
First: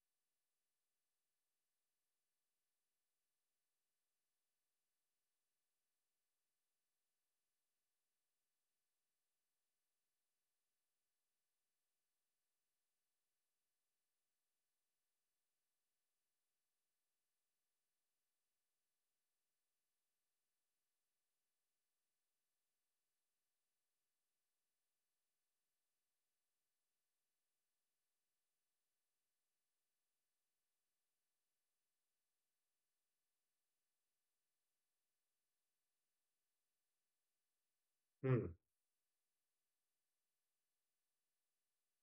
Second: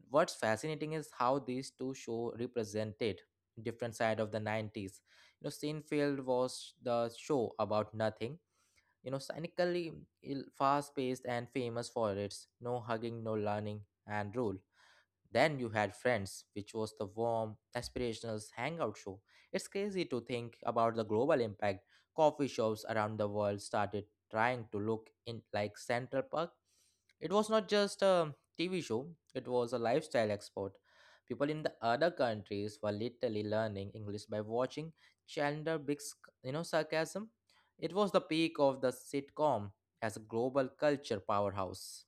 What's fascinating is how these two show represented different side of the 90s. You know, seinfeld was the show about nothing, you know, cynically, fast-paced, and famous for its no hugging, no learning, and rule. Then you had Friends, which was the warm, aspirational hangout show. It's crazy to think about the global impact. Coffee shops around the world started trying to look in like Central Park. It was not just a TV show, it was a lifestyle export. People in the other countries were literally learning English by watching Chandler Big's, you know, sarcasm. It was the
Mm-hmm.
peak of the sitcom as a global culture powerhouse.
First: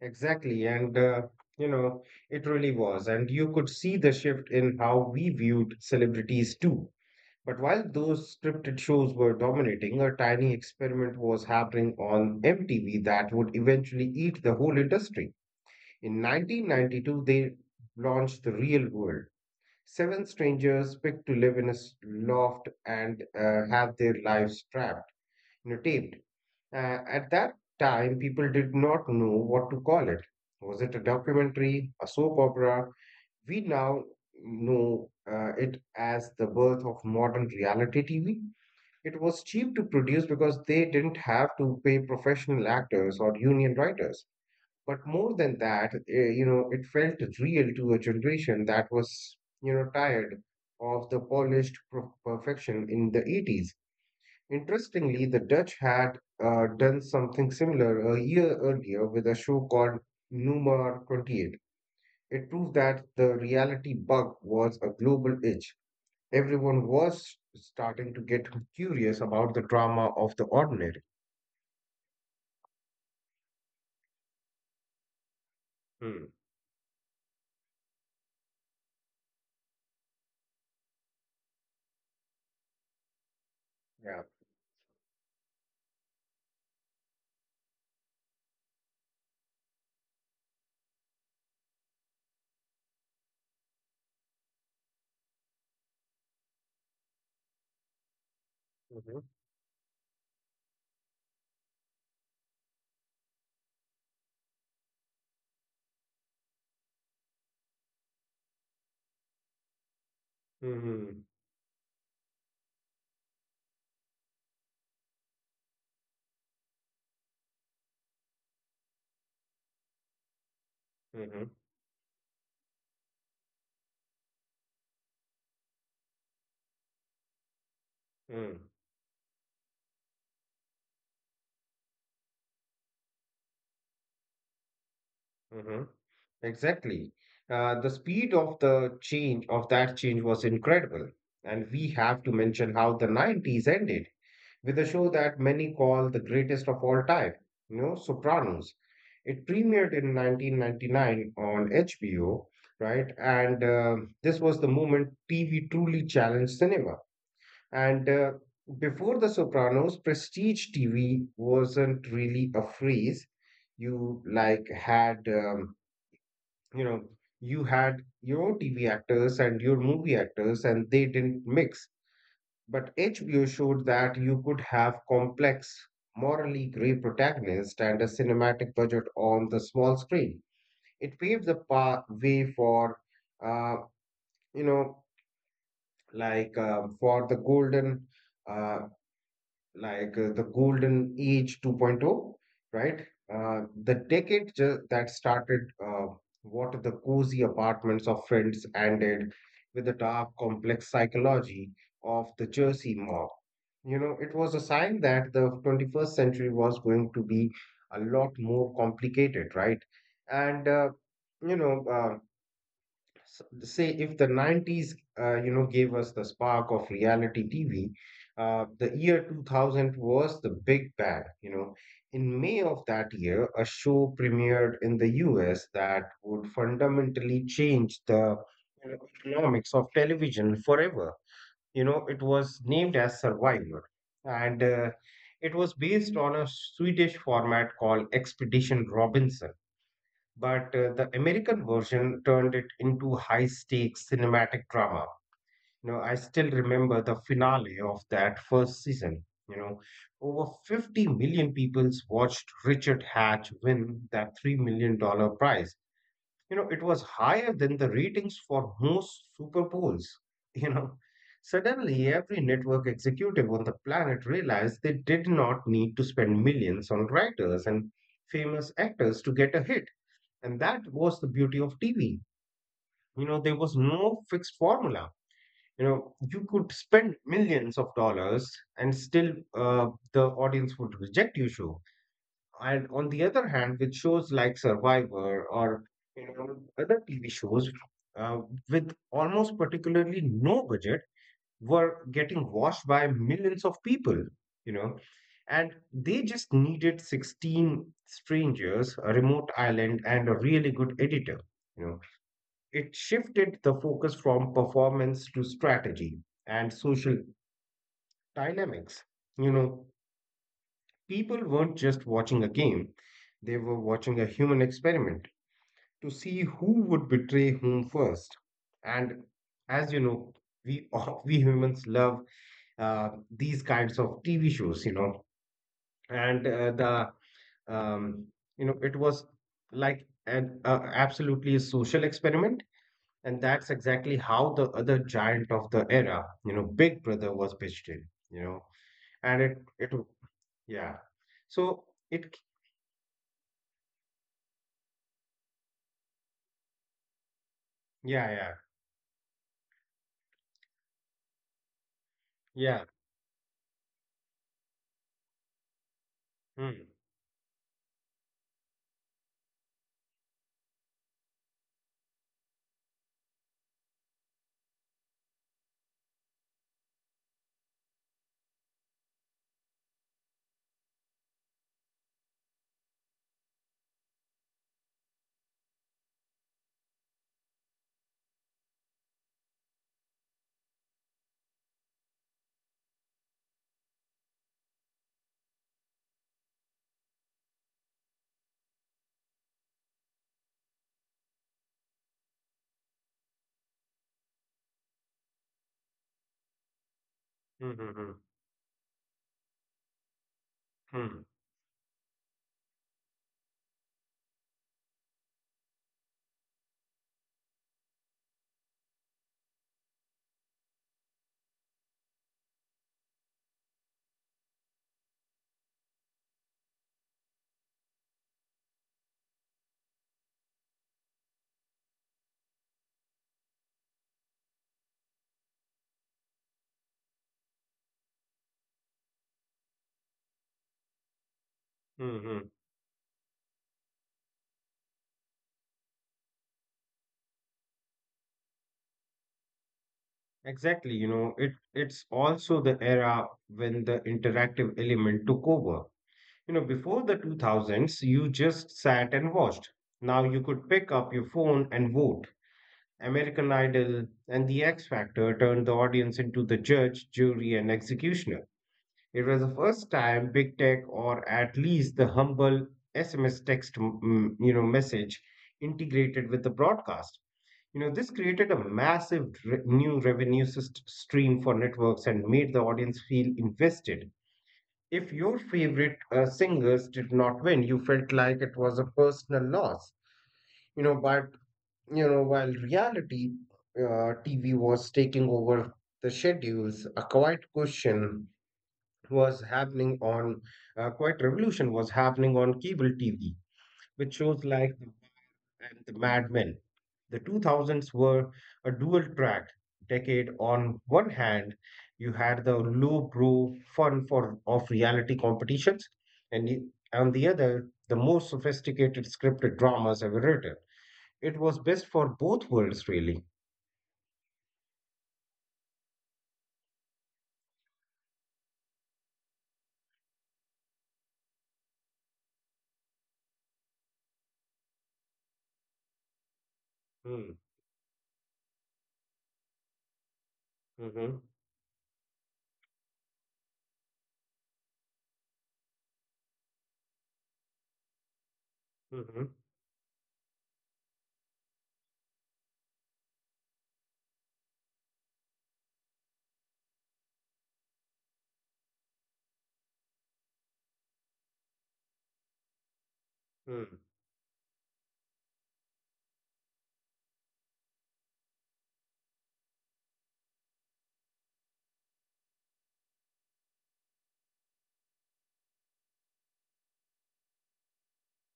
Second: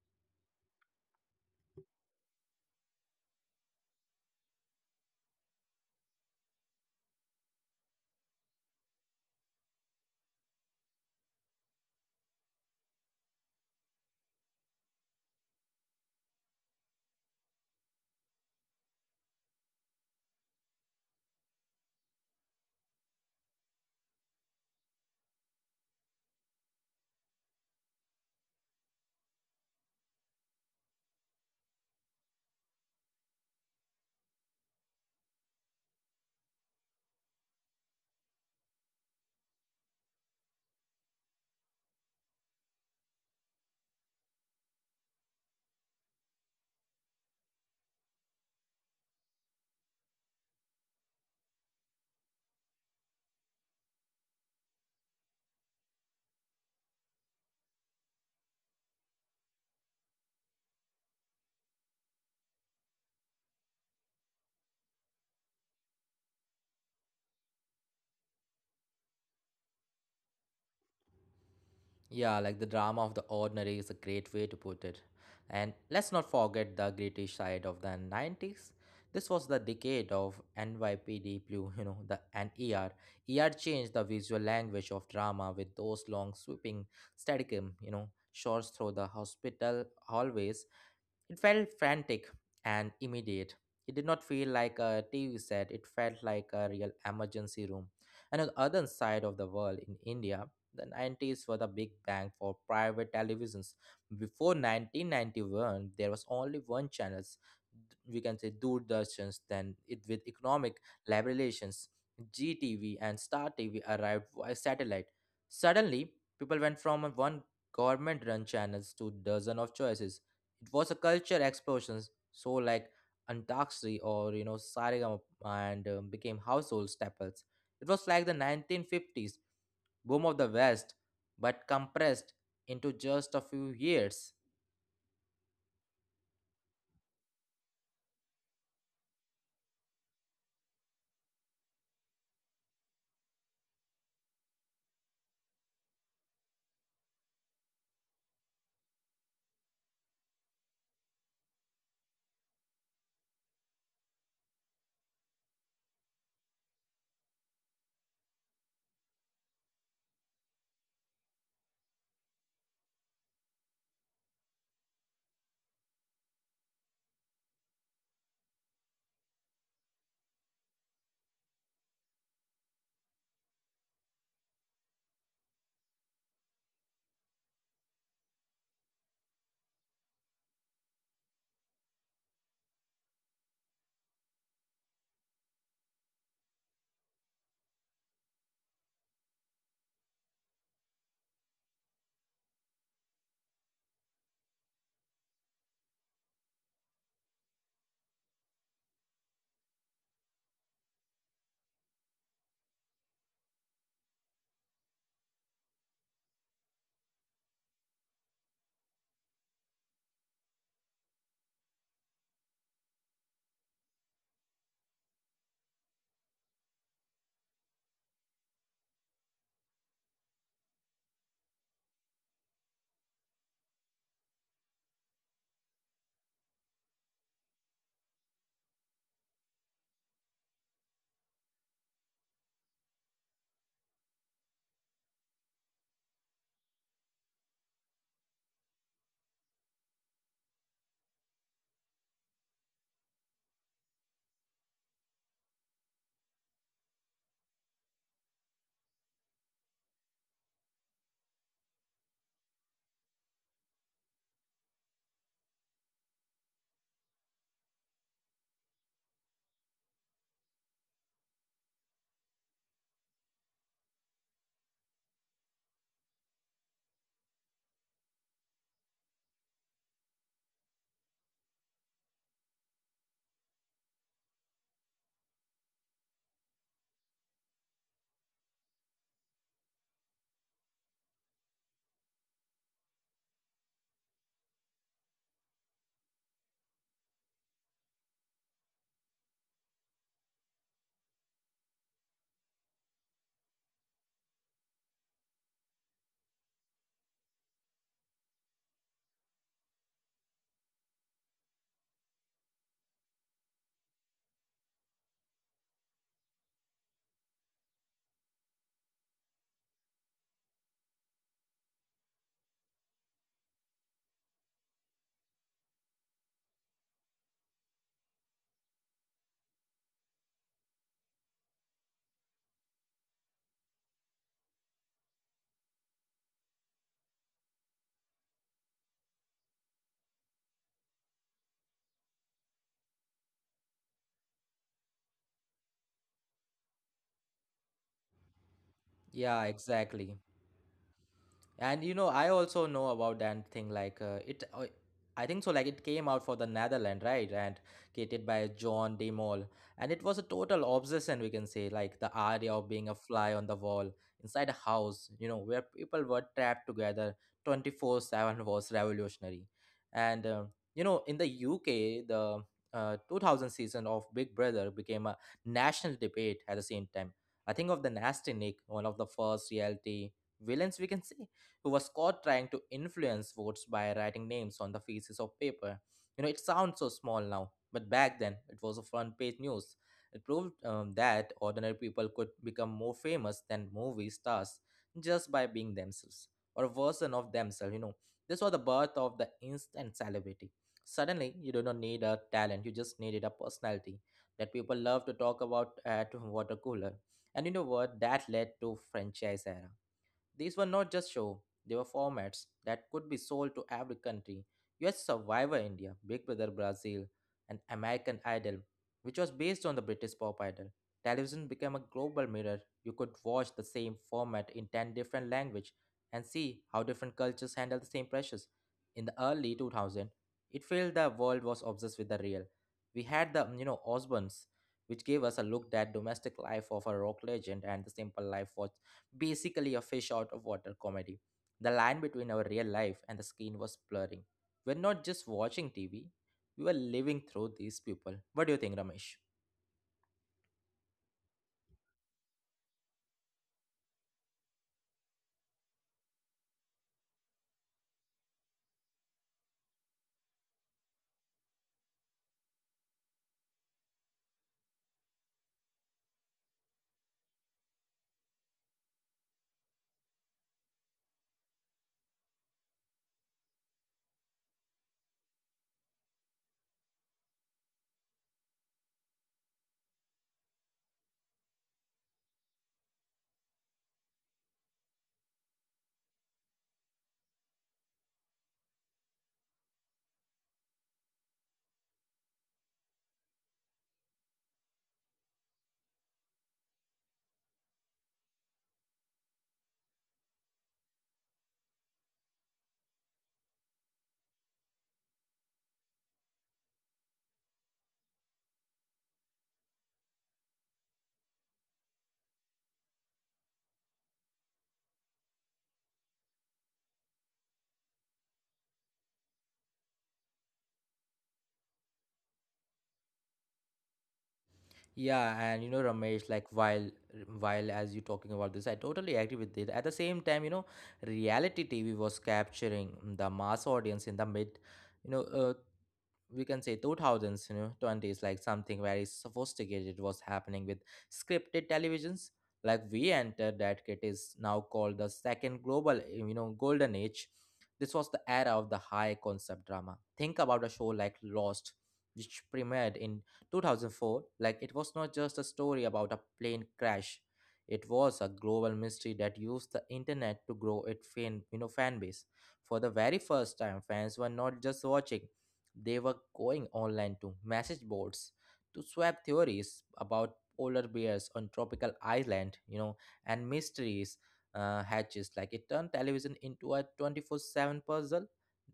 Exactly. And, you know, it really was. And you could see the shift in how we viewed celebrities too. But while those scripted shows were dominating, a tiny experiment was happening on MTV that would eventually eat the whole industry. In 1992, they launched The Real World. Seven strangers picked to live in a loft and have their lives trapped, you know, taped. At that time, people did not know what to call it. Was it a documentary, a soap opera? We now know it as the birth of modern reality TV. It was cheap to produce because they didn't have to pay professional actors or union writers. But more than that, you know, it felt real to a generation that was, you know, tired of the perfection in the 80s. Interestingly, the Dutch had done something similar a year earlier with a show called Numar 28. It proved that the reality bug was a global itch. Everyone was starting to get curious about the drama of the ordinary.
Yeah, like the drama of the ordinary is a great way to put it. And let's
Hmm.
not forget the gritty side of the 90s. This was the decade of NYPD Blue, you know, the and ER. ER changed the
Yeah.
visual language of drama with those long sweeping staticum, you know, shots through the hospital hallways. It felt frantic and immediate. It did not feel like a TV set, it felt like a real emergency room. And on the other
Mm-hmm.
side of the world, in India, the 90s were the big bang for private televisions. Before 1991, there was only one channel, we can say Doordarshans, then it with economic
Mm-hmm.
liberations. GTV and Star TV arrived via satellite. Suddenly, people went from one government-run channels to dozen of choices. It was a culture
Mm-hmm.
explosion. So like antaksri, or you know saregama, and became household staples. It was like the 1950s boom of the west, but compressed into just a few years.
hmm Exactly. The speed of the change of that change was incredible. And we have to mention how the 90s ended with a show that many call the greatest of all time, you know, Sopranos. It premiered in 1999 on HBO, right? And this was the moment TV truly challenged cinema. And before The Sopranos, prestige TV wasn't really a phrase you like had. You know, you had your TV actors and your movie actors and they didn't mix. But HBO showed that you could have complex, morally gray protagonists and a cinematic budget on the small screen. It paved the way for uh, you know for the golden uh, the golden age 2.0, right. The decade that started what the cozy apartments of friends ended with the dark complex psychology of the jersey mob. You know, it was a sign that the 21st century was going to be a lot more complicated, right. And you know uh, say if the 90s you know gave us the spark of reality tv, the year 2000 was the big bang. You know, in may of that year a show premiered in the us that would fundamentally change the, you know, economics of television forever. You know, it was named as survivor. And it was based on a swedish format called expedition robinson. But the American version turned it into high-stakes cinematic drama. You know, I still remember the finale of that first season. You know, over 50 million people watched Richard Hatch win that $3 million dollar prize. You know, it was higher than the ratings for most Super Bowls. You know, suddenly every network executive on the planet realized they did not need to spend millions on writers and famous actors to get a hit. And that was the beauty of TV. You know, there was no fixed formula. You know, you could spend millions of dollars and still, uh, the audience would reject your show. And on the other hand, with shows like Survivor or, you know, other TV shows uh, with almost particularly no budget were getting watched by millions of people, you know, and they just needed 16 strangers, a remote island, and a really good editor. You know, it shifted the focus from performance to strategy and social dynamics. You know, people weren't just watching a game, they were watching a human experiment to see who would betray whom first. And as you know, we we humans love uh, these kinds of TV shows, you know, and the um, you know it was like an absolutely a social experiment. And that's exactly how the other giant of the era, you know, Big Brother was pitched in, you know,
Yeah,
and
exactly.
yeah.
And you
So
know, I
it,
also know about that thing. I think so. Like it came out for the Netherlands, right? And created by
yeah, yeah,
John De Mol, and it was a total obsession. We can say, like the idea of being a
yeah.
fly on the wall inside a house, you know, where people were trapped
Hmm.
together, 24/7 was revolutionary. And You know, in the UK, the 2000 season of Big Brother became a national debate at the same time. I think of the Nasty Nick, one of the first reality villains, we can say, who was caught trying to influence votes by writing names on the pieces of paper. You know, it sounds so small now, but back then it was a front page news. It proved that ordinary people could become more famous than movie stars just by being themselves, or a version of themselves, you know. This was the birth of the instant celebrity. Suddenly, you do not need a talent, you just needed a personality that people love to talk about at water cooler. And you know
Hmm.
what?
Hmm.
That led to franchise era. These were not just
Hmm.
show, they were formats that could be sold to every country. US Survivor India, Big Brother Brazil, and American Idol, which was based on the British Pop Idol. Television became a global mirror. You could watch the same format in 10 different languages and see how different cultures handle the same pressures. In the early 2000s, it felt the world was obsessed with the real. We had the, you know, Osbournes, which gave us a look at domestic life of a rock legend, and the simple life was basically a fish out of water comedy. The
Hmm.
line
Mm,
between
mm.
our real life and the screen was blurring. We're not just watching TV, we were living through these people. What do you think, Ramesh?
Exactly, you know, it's also the era when the interactive element took over. You know, before the 2000s, you just sat and watched. Now you could pick up your phone and vote. American Idol, and The X Factor turned the audience into the judge, jury, and executioner. It was the first time big tech, or at least the humble SMS text, mm, you know, message integrated with the broadcast. You know, this created a massive new revenue stream for networks and made the audience feel invested. If your favorite singers did not win, you felt like it was a personal loss. You know, by while reality TV was taking over the schedules, was happening on, a quiet revolution was happening on cable TV, with shows like The and the Mad Men. The 2000s were a dual track decade. On one hand, you had the low brow fun for of reality competitions, and on the other, the most sophisticated scripted dramas ever written. It was best for both worlds, really.
Yeah, and you know, Ramesh, like while as you talking about this, I totally agree with it. At the same time, you know, reality TV was capturing the mass audience in the mid, you know, uh, we can say 2000s,
Hmm.
you know, 20s, like something very sophisticated was happening with
Mm-hmm.
scripted televisions. Like we entered that it is now called the second global, you know, golden age. This was the era of the high
Mm-hmm.
concept drama. Think about a show like Lost, which premiered in 2004. Like it was not just a story about a plane crash, it was a global mystery that used the internet to grow its fan you know fan base. For the very first time,
Mm.
fans were not just watching, they were going online to message boards to swap theories about polar bears on tropical island, you know, and mysteries, hatches. Like it turned television into a 24/7 puzzle.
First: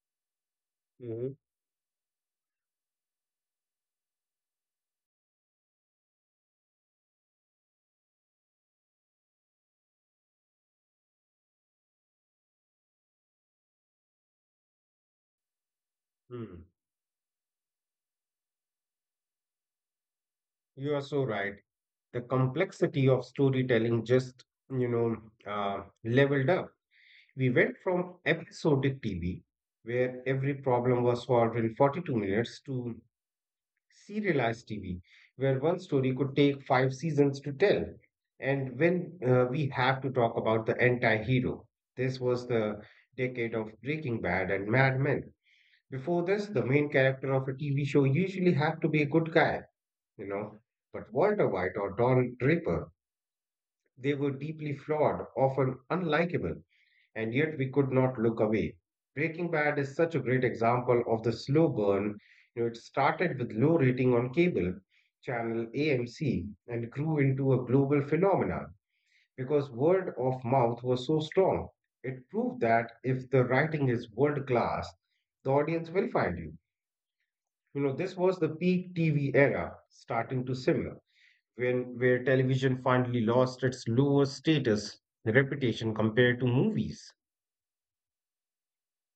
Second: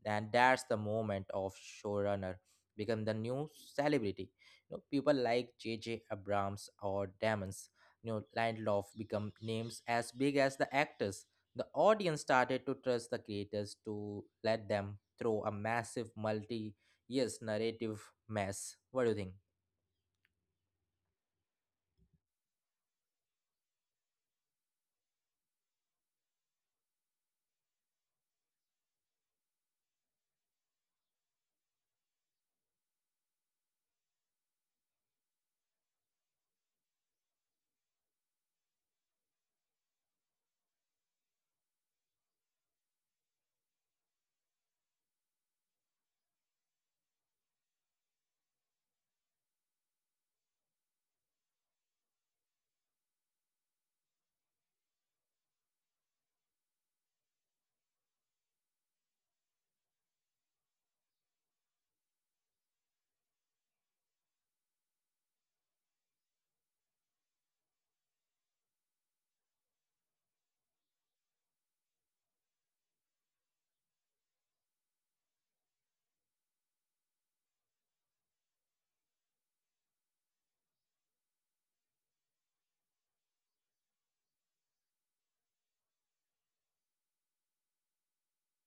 And that's the moment
Mm-hmm.
of showrunner become the new celebrity. You know, people like J J abrams or damons, you know, lindelof become names as big as the actors. The audience started to trust the creators to let them throw a massive
Mm.
multi years narrative mess. What do you think?
You are so right. The complexity of storytelling just, you know, leveled up. We went from episodic TV, where every problem was solved in 42 minutes, to serialized TV, where one story could take five seasons to tell. And when we have to talk about the anti-hero, this was the decade of Breaking Bad and Mad Men. Before this, the main character of a TV show usually had to be a good guy, you know. But Walter White or Don Draper, they were deeply flawed, often unlikable, and yet we could not look away. Breaking Bad is such a great example of the slow burn. You know, it started with low rating on cable channel AMC and grew into a global phenomenon because word of mouth was so strong. It proved that if the writing is world class, the audience will find you. You know, this was the peak TV era starting to simmer, when where television finally lost its lower status and reputation compared to movies.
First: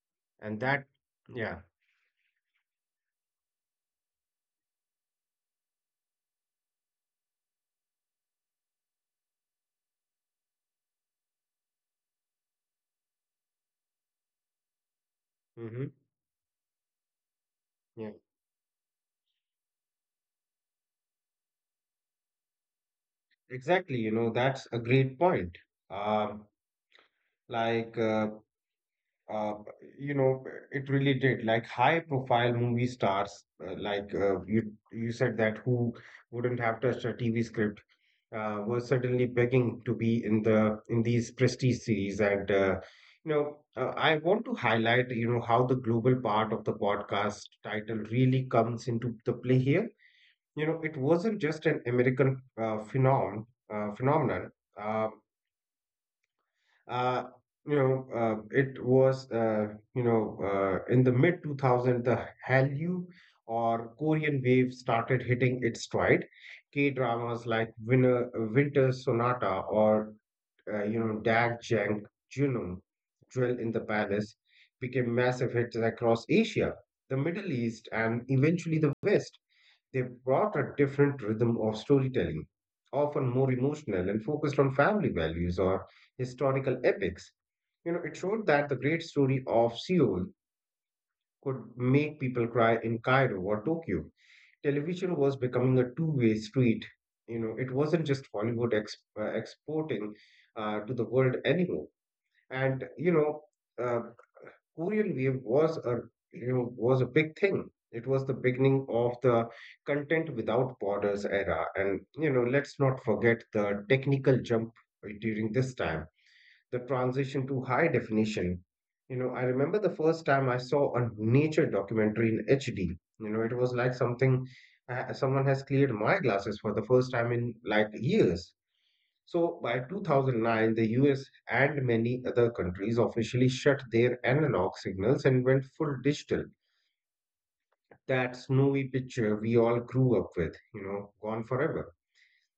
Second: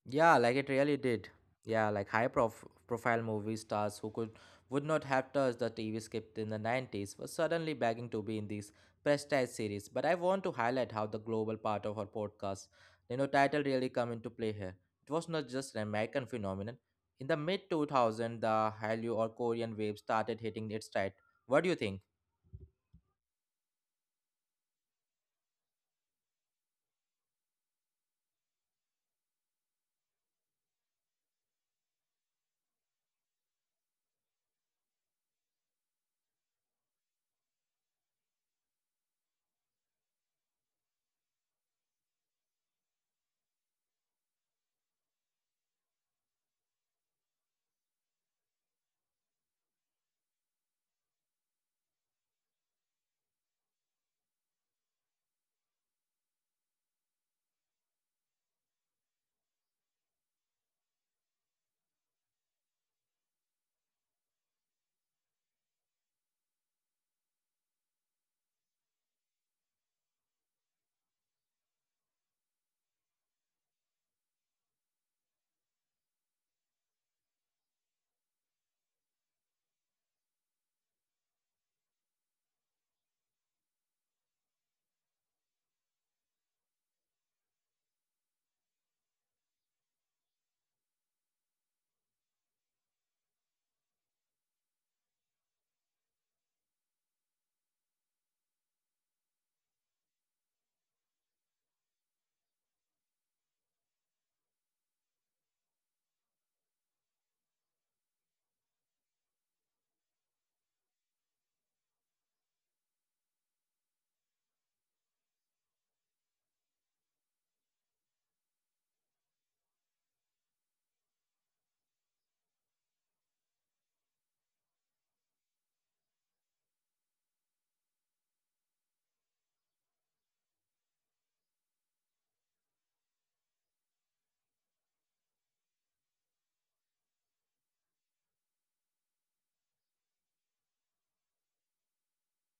Yeah, like
And
it
that
really did.
yeah.
Yeah, like high prof- profile movie stars who could would not have touched the TV script in the 90s were suddenly begging to be in these prestige series. But I want to highlight how the global part of our podcast, you know, title really come into play here. It was not just
Mm-hmm.
an American phenomenon. In the mid
Yeah,
2000, the Hallyu or Korean wave started hitting its stride. What do you think?
exactly. You know, that's a great point. Um, like, uh, uh, you know, it really did. Like high-profile movie stars, you said that who wouldn't have touched a TV script, were suddenly begging to be in the in these prestige series. And you know, I want to highlight, you know, how the global part of the podcast title really comes into the play here. You know, it wasn't just an American uh, phenomenon phenomenon. Uh, uh, you know it was you know In the mid 2000, the Hallyu or Korean wave started hitting its stride. K dramas like Winter Sonata or dag jang junum jewel in the Palace, became massive hits across Asia, the Middle East, and eventually the West. They brought a different rhythm of storytelling, often more emotional and focused on family values or historical epics. You know, it showed that the great story of Seoul could make people cry in Cairo or Tokyo. Television was becoming a two-way street. You know, it wasn't just Hollywood exporting to the world anymore. And you know, uh, Korean Wave was a was a big thing. It was the beginning of the content without borders era, and you know, let's not forget the technical jump during this time, the transition to high definition. You know, I remember the first time I saw a nature documentary in HD. You know, it was like something someone has cleared my glasses for the first time in like years. So by 2009, the US and many other countries officially shut their analog signals and went full digital. That snowy picture we all grew up with, you know, gone forever.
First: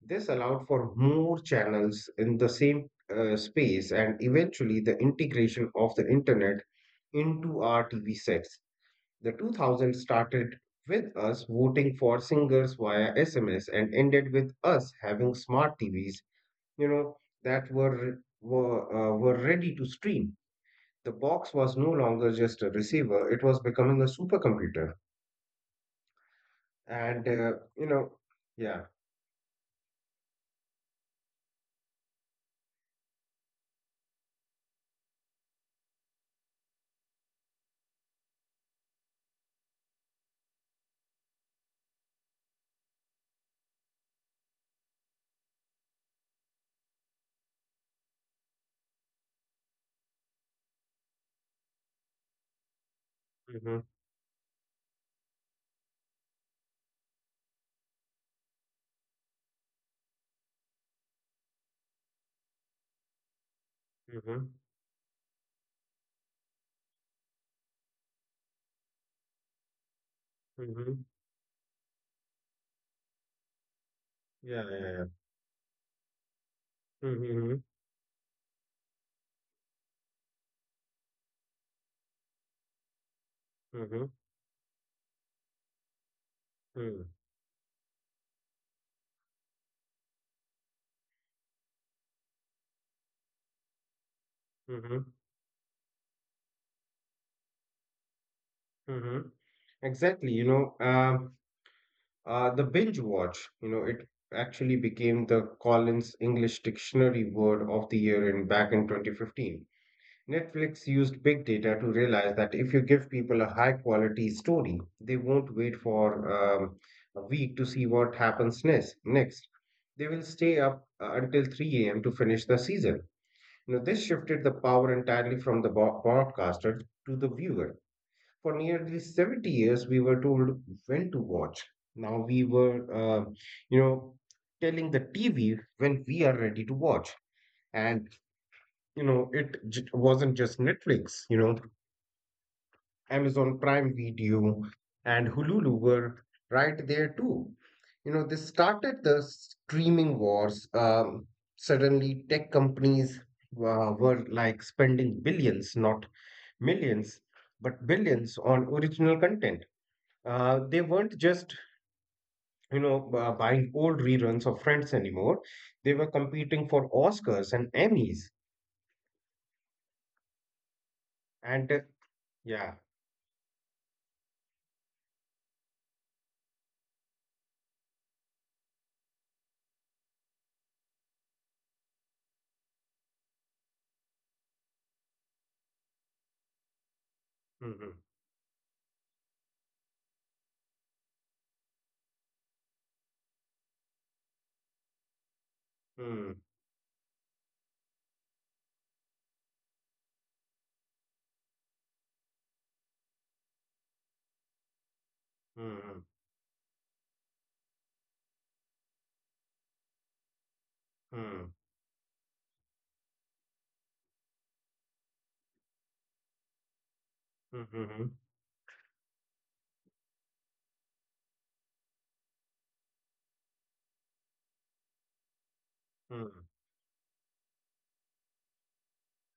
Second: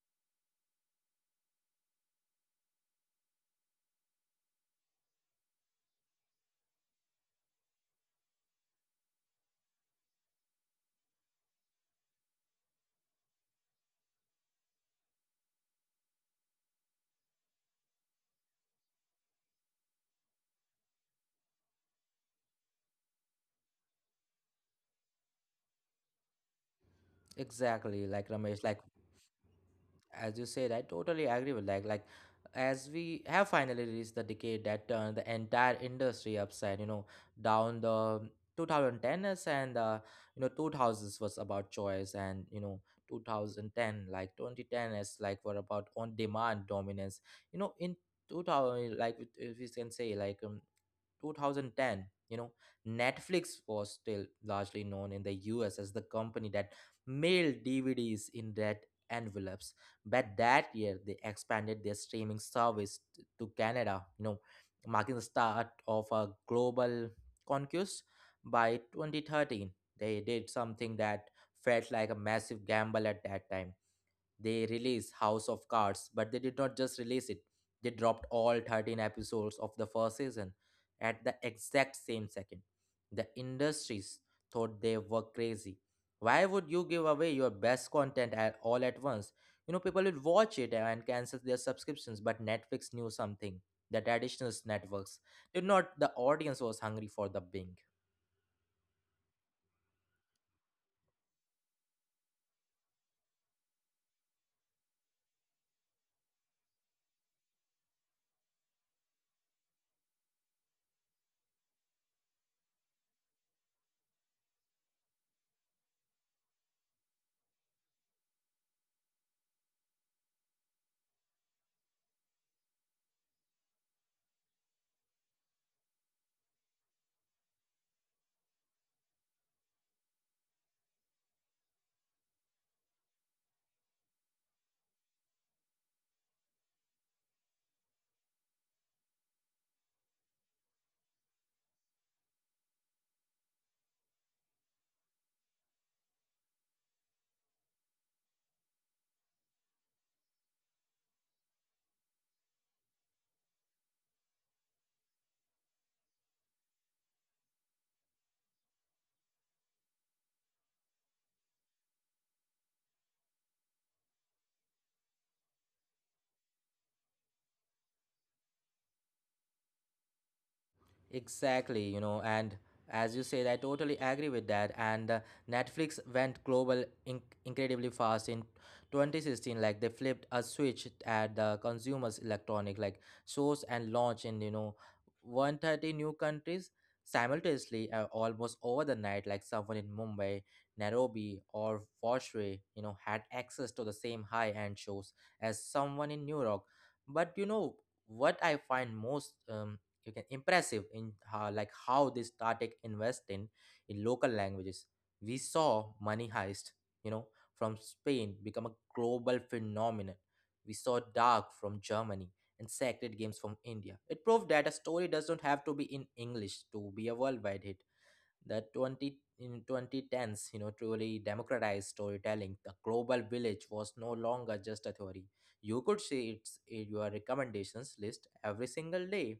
This allowed for more channels in the same space and eventually the integration of the internet into our TV sets. The 2000 started with us voting for singers via SMS and ended with us having smart TVs, you know, that were ready to stream. The box was no longer just a receiver; it was becoming a supercomputer. And uh, you
Exactly,
know,
like Ramesh, like
yeah.
as you said, I totally agree with like, as we have finally reached the decade that turned the entire industry upside, you know, down. The 2010s and you know, 2000s was about choice, and you know, 2010 is like were about on demand dominance. You know, in 2000, like if we can say, like 2010, you know, Netflix
Mm-hmm,
was still largely known in the US as the company that mailed DVDs in red envelopes. But that year, they expanded their streaming service to Canada, you know,
mm-hmm,
marking the start of a global conquest. By 2013, they did something
mm-hmm.
that felt like a massive gamble at that time. They
Yeah, yeah,
released House of Cards, but they did not just
yeah.
release it.
Mm-hmm,
They dropped all 13 episodes of the first season at the exact same second. The
mm-hmm, mm-hmm,
industries thought they were crazy. Why would you
mm-hmm,
give away your best content at all at once? You know, people will watch it and cancel their subscriptions, but Netflix knew something. The traditional
mm-hmm.
networks did not. The audience was hungry for the bing.
Mm-hmm. Exactly. The binge watch. You know, it actually became the Collins English Dictionary word of the year in back in 2015. Netflix used big data to realize that if you give people a high quality story, they won't wait for um, a week to see what happens next. Next, they will stay up until 3 a.m. to finish the season. You know, this shifted the power entirely from the broadcaster to the viewer. For nearly 70 years, we were told when to watch. Now we were, you know, telling the TV when we are ready to watch. And you know, wasn't just Netflix. You know, Amazon Prime Video and Hulu were right there too. You know, this started the streaming wars. Suddenly, tech companies were like spending billions, not millions, but billions on original content. They weren't just buying old reruns of Friends anymore. They were competing for Oscars and Emmys. And
Exactly, you know, and
yeah.
as you said, I totally agree with that. And Netflix went global incredibly fast in 2016. Like they flipped a switch at the consumers' electronic like shows and launch in, you know, 130 new countries simultaneously,
Hmm,
almost over the night. Like someone in Mumbai, Nairobi, or Foshui, you know, had access to the same high-end shows as someone in New
hmm,
York. But you know, what I find most you can impressive in how, like how they started investing in local languages. We saw
hmm,
Money Heist, you know, from Spain become a global phenomenon. We saw Dark
hmm,
from Germany and Sacred Games from India. It proved that a story doesn't have to be in English to be a worldwide
hmm,
hit.
hmm,
The 20 in 2010s, you know, truly democratized storytelling. The global village was no longer just a theory, you could see
hmm.
it's in your recommendations list every single day.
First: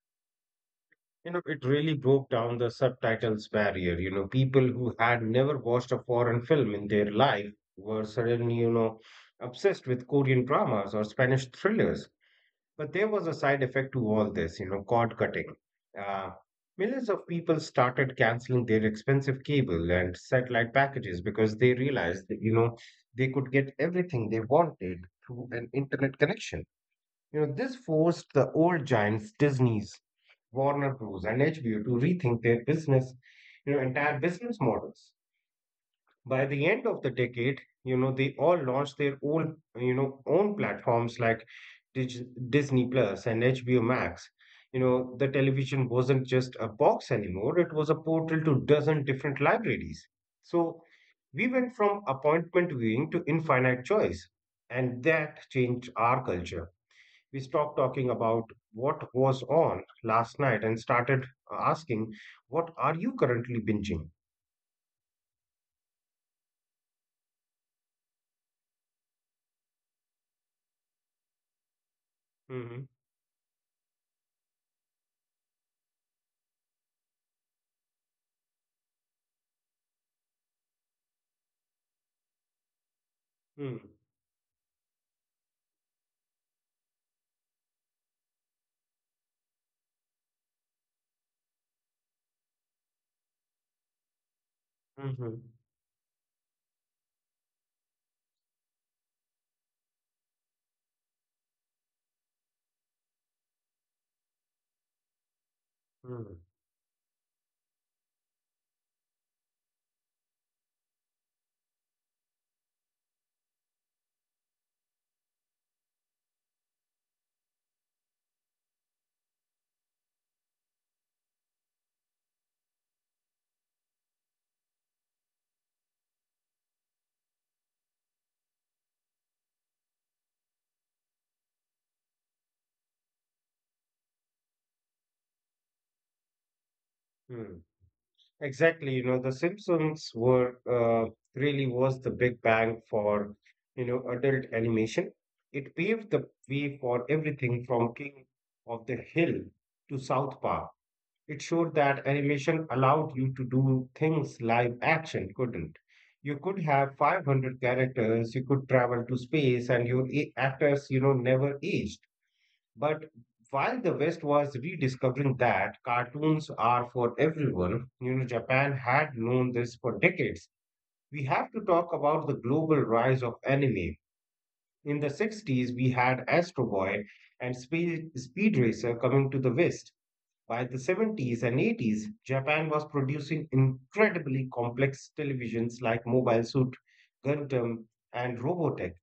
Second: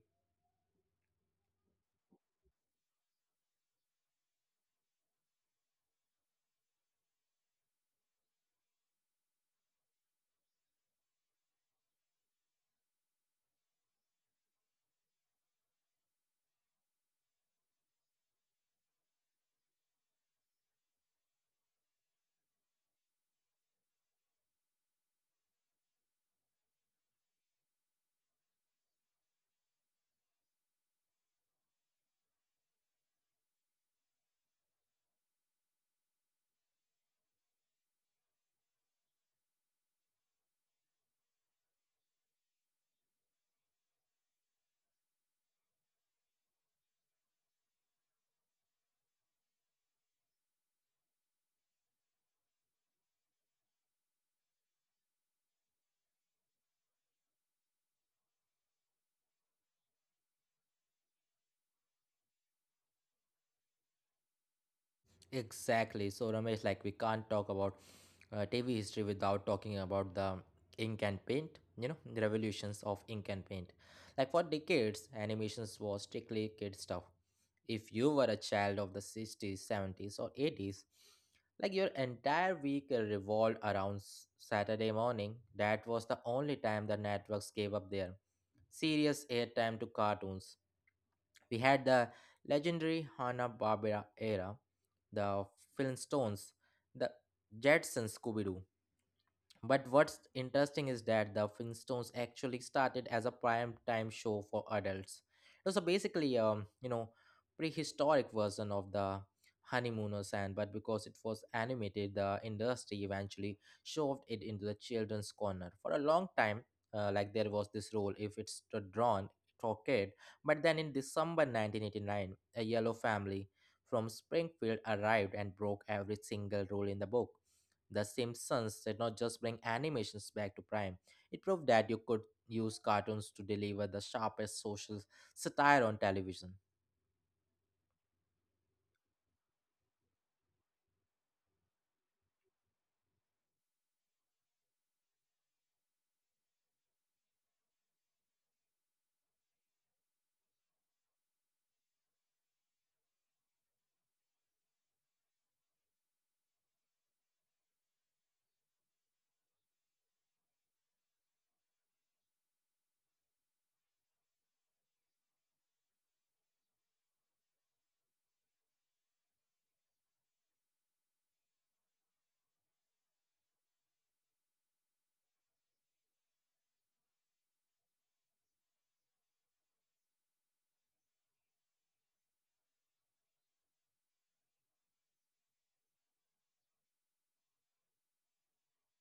You know, it really broke down the subtitles barrier. You know, people who had never watched a foreign film in their life were suddenly, you know, obsessed with Korean dramas or Spanish thrillers. But there was a side effect to all this, you know, cord cutting. Uh, Millions of people started canceling their expensive cable and satellite packages because they realized that, you know, they could get everything they wanted through an internet connection. You know, this forced the old giants, Disney, Warner Bros. And HBO to rethink their entire business models. By the end of the decade, you know, they all launched their own, platforms like Disney Plus and HBO Max. You know, the television wasn't just a box anymore; it was a portal to dozen different libraries. So we went from appointment viewing to infinite choice, and that changed our culture. We stopped talking about what was on last night and started asking, what are you currently binging?
Exactly. So, Ramesh, like we can't talk about TV history without talking about the ink and paint, you know, the
Mhm,
revolutions of ink and paint. Like for decades, animations was strictly kid stuff. If you were a child of the 60s, 70s, or 80s, like your entire week revolved
mm,
around Saturday morning. That was the only time the networks gave up their serious airtime to cartoons. We had the legendary Hanna-Barbera era,
mhm,
the Flintstones, the Jetsons, Scooby-Doo, but what's interesting is that the Flintstones actually started as a prime time show for adults. It was a
mm,
basically prehistoric version of the Honeymooners, and but because it was animated, the industry eventually shoved it into the children's corner. For a long time, like there was this rule if it's drawn for kid. But then in December 1989, a yellow family from Springfield arrived and broke every single rule in the book. The Simpsons did not just bring animations back to prime, it proved that you could use cartoons to deliver the sharpest social satire on television.
mm. Exactly. You know, The Simpsons were really was the big bang for adult animation. It paved the way for everything from King of the Hill to South Park. It showed that animation allowed you to do things live action couldn't. You could have 500 characters, you could travel to space, and your actors, you know, never aged. But while the West was rediscovering that cartoons are for everyone, you know, Japan had known this for decades. We have to talk about the global rise of anime. In the 60s, we had Astro Boy and Speed Racer coming to the West. By the 70s and 80s, Japan was producing incredibly complex televisions like Mobile Suit, Gundam, and Robotech.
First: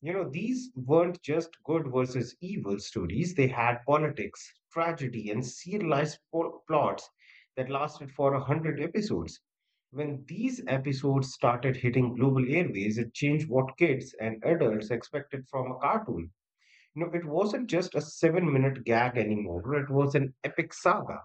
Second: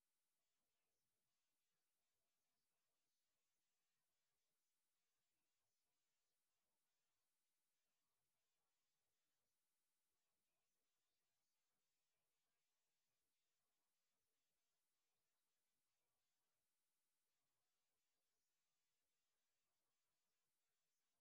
You know, these weren't just good versus evil stories, they had politics, tragedy, and serialized plots that lasted for 100 episodes. When these episodes started hitting global airways, it changed what kids and adults expected from a cartoon. You know, it wasn't just a 7 minute gag anymore, it was an epic saga.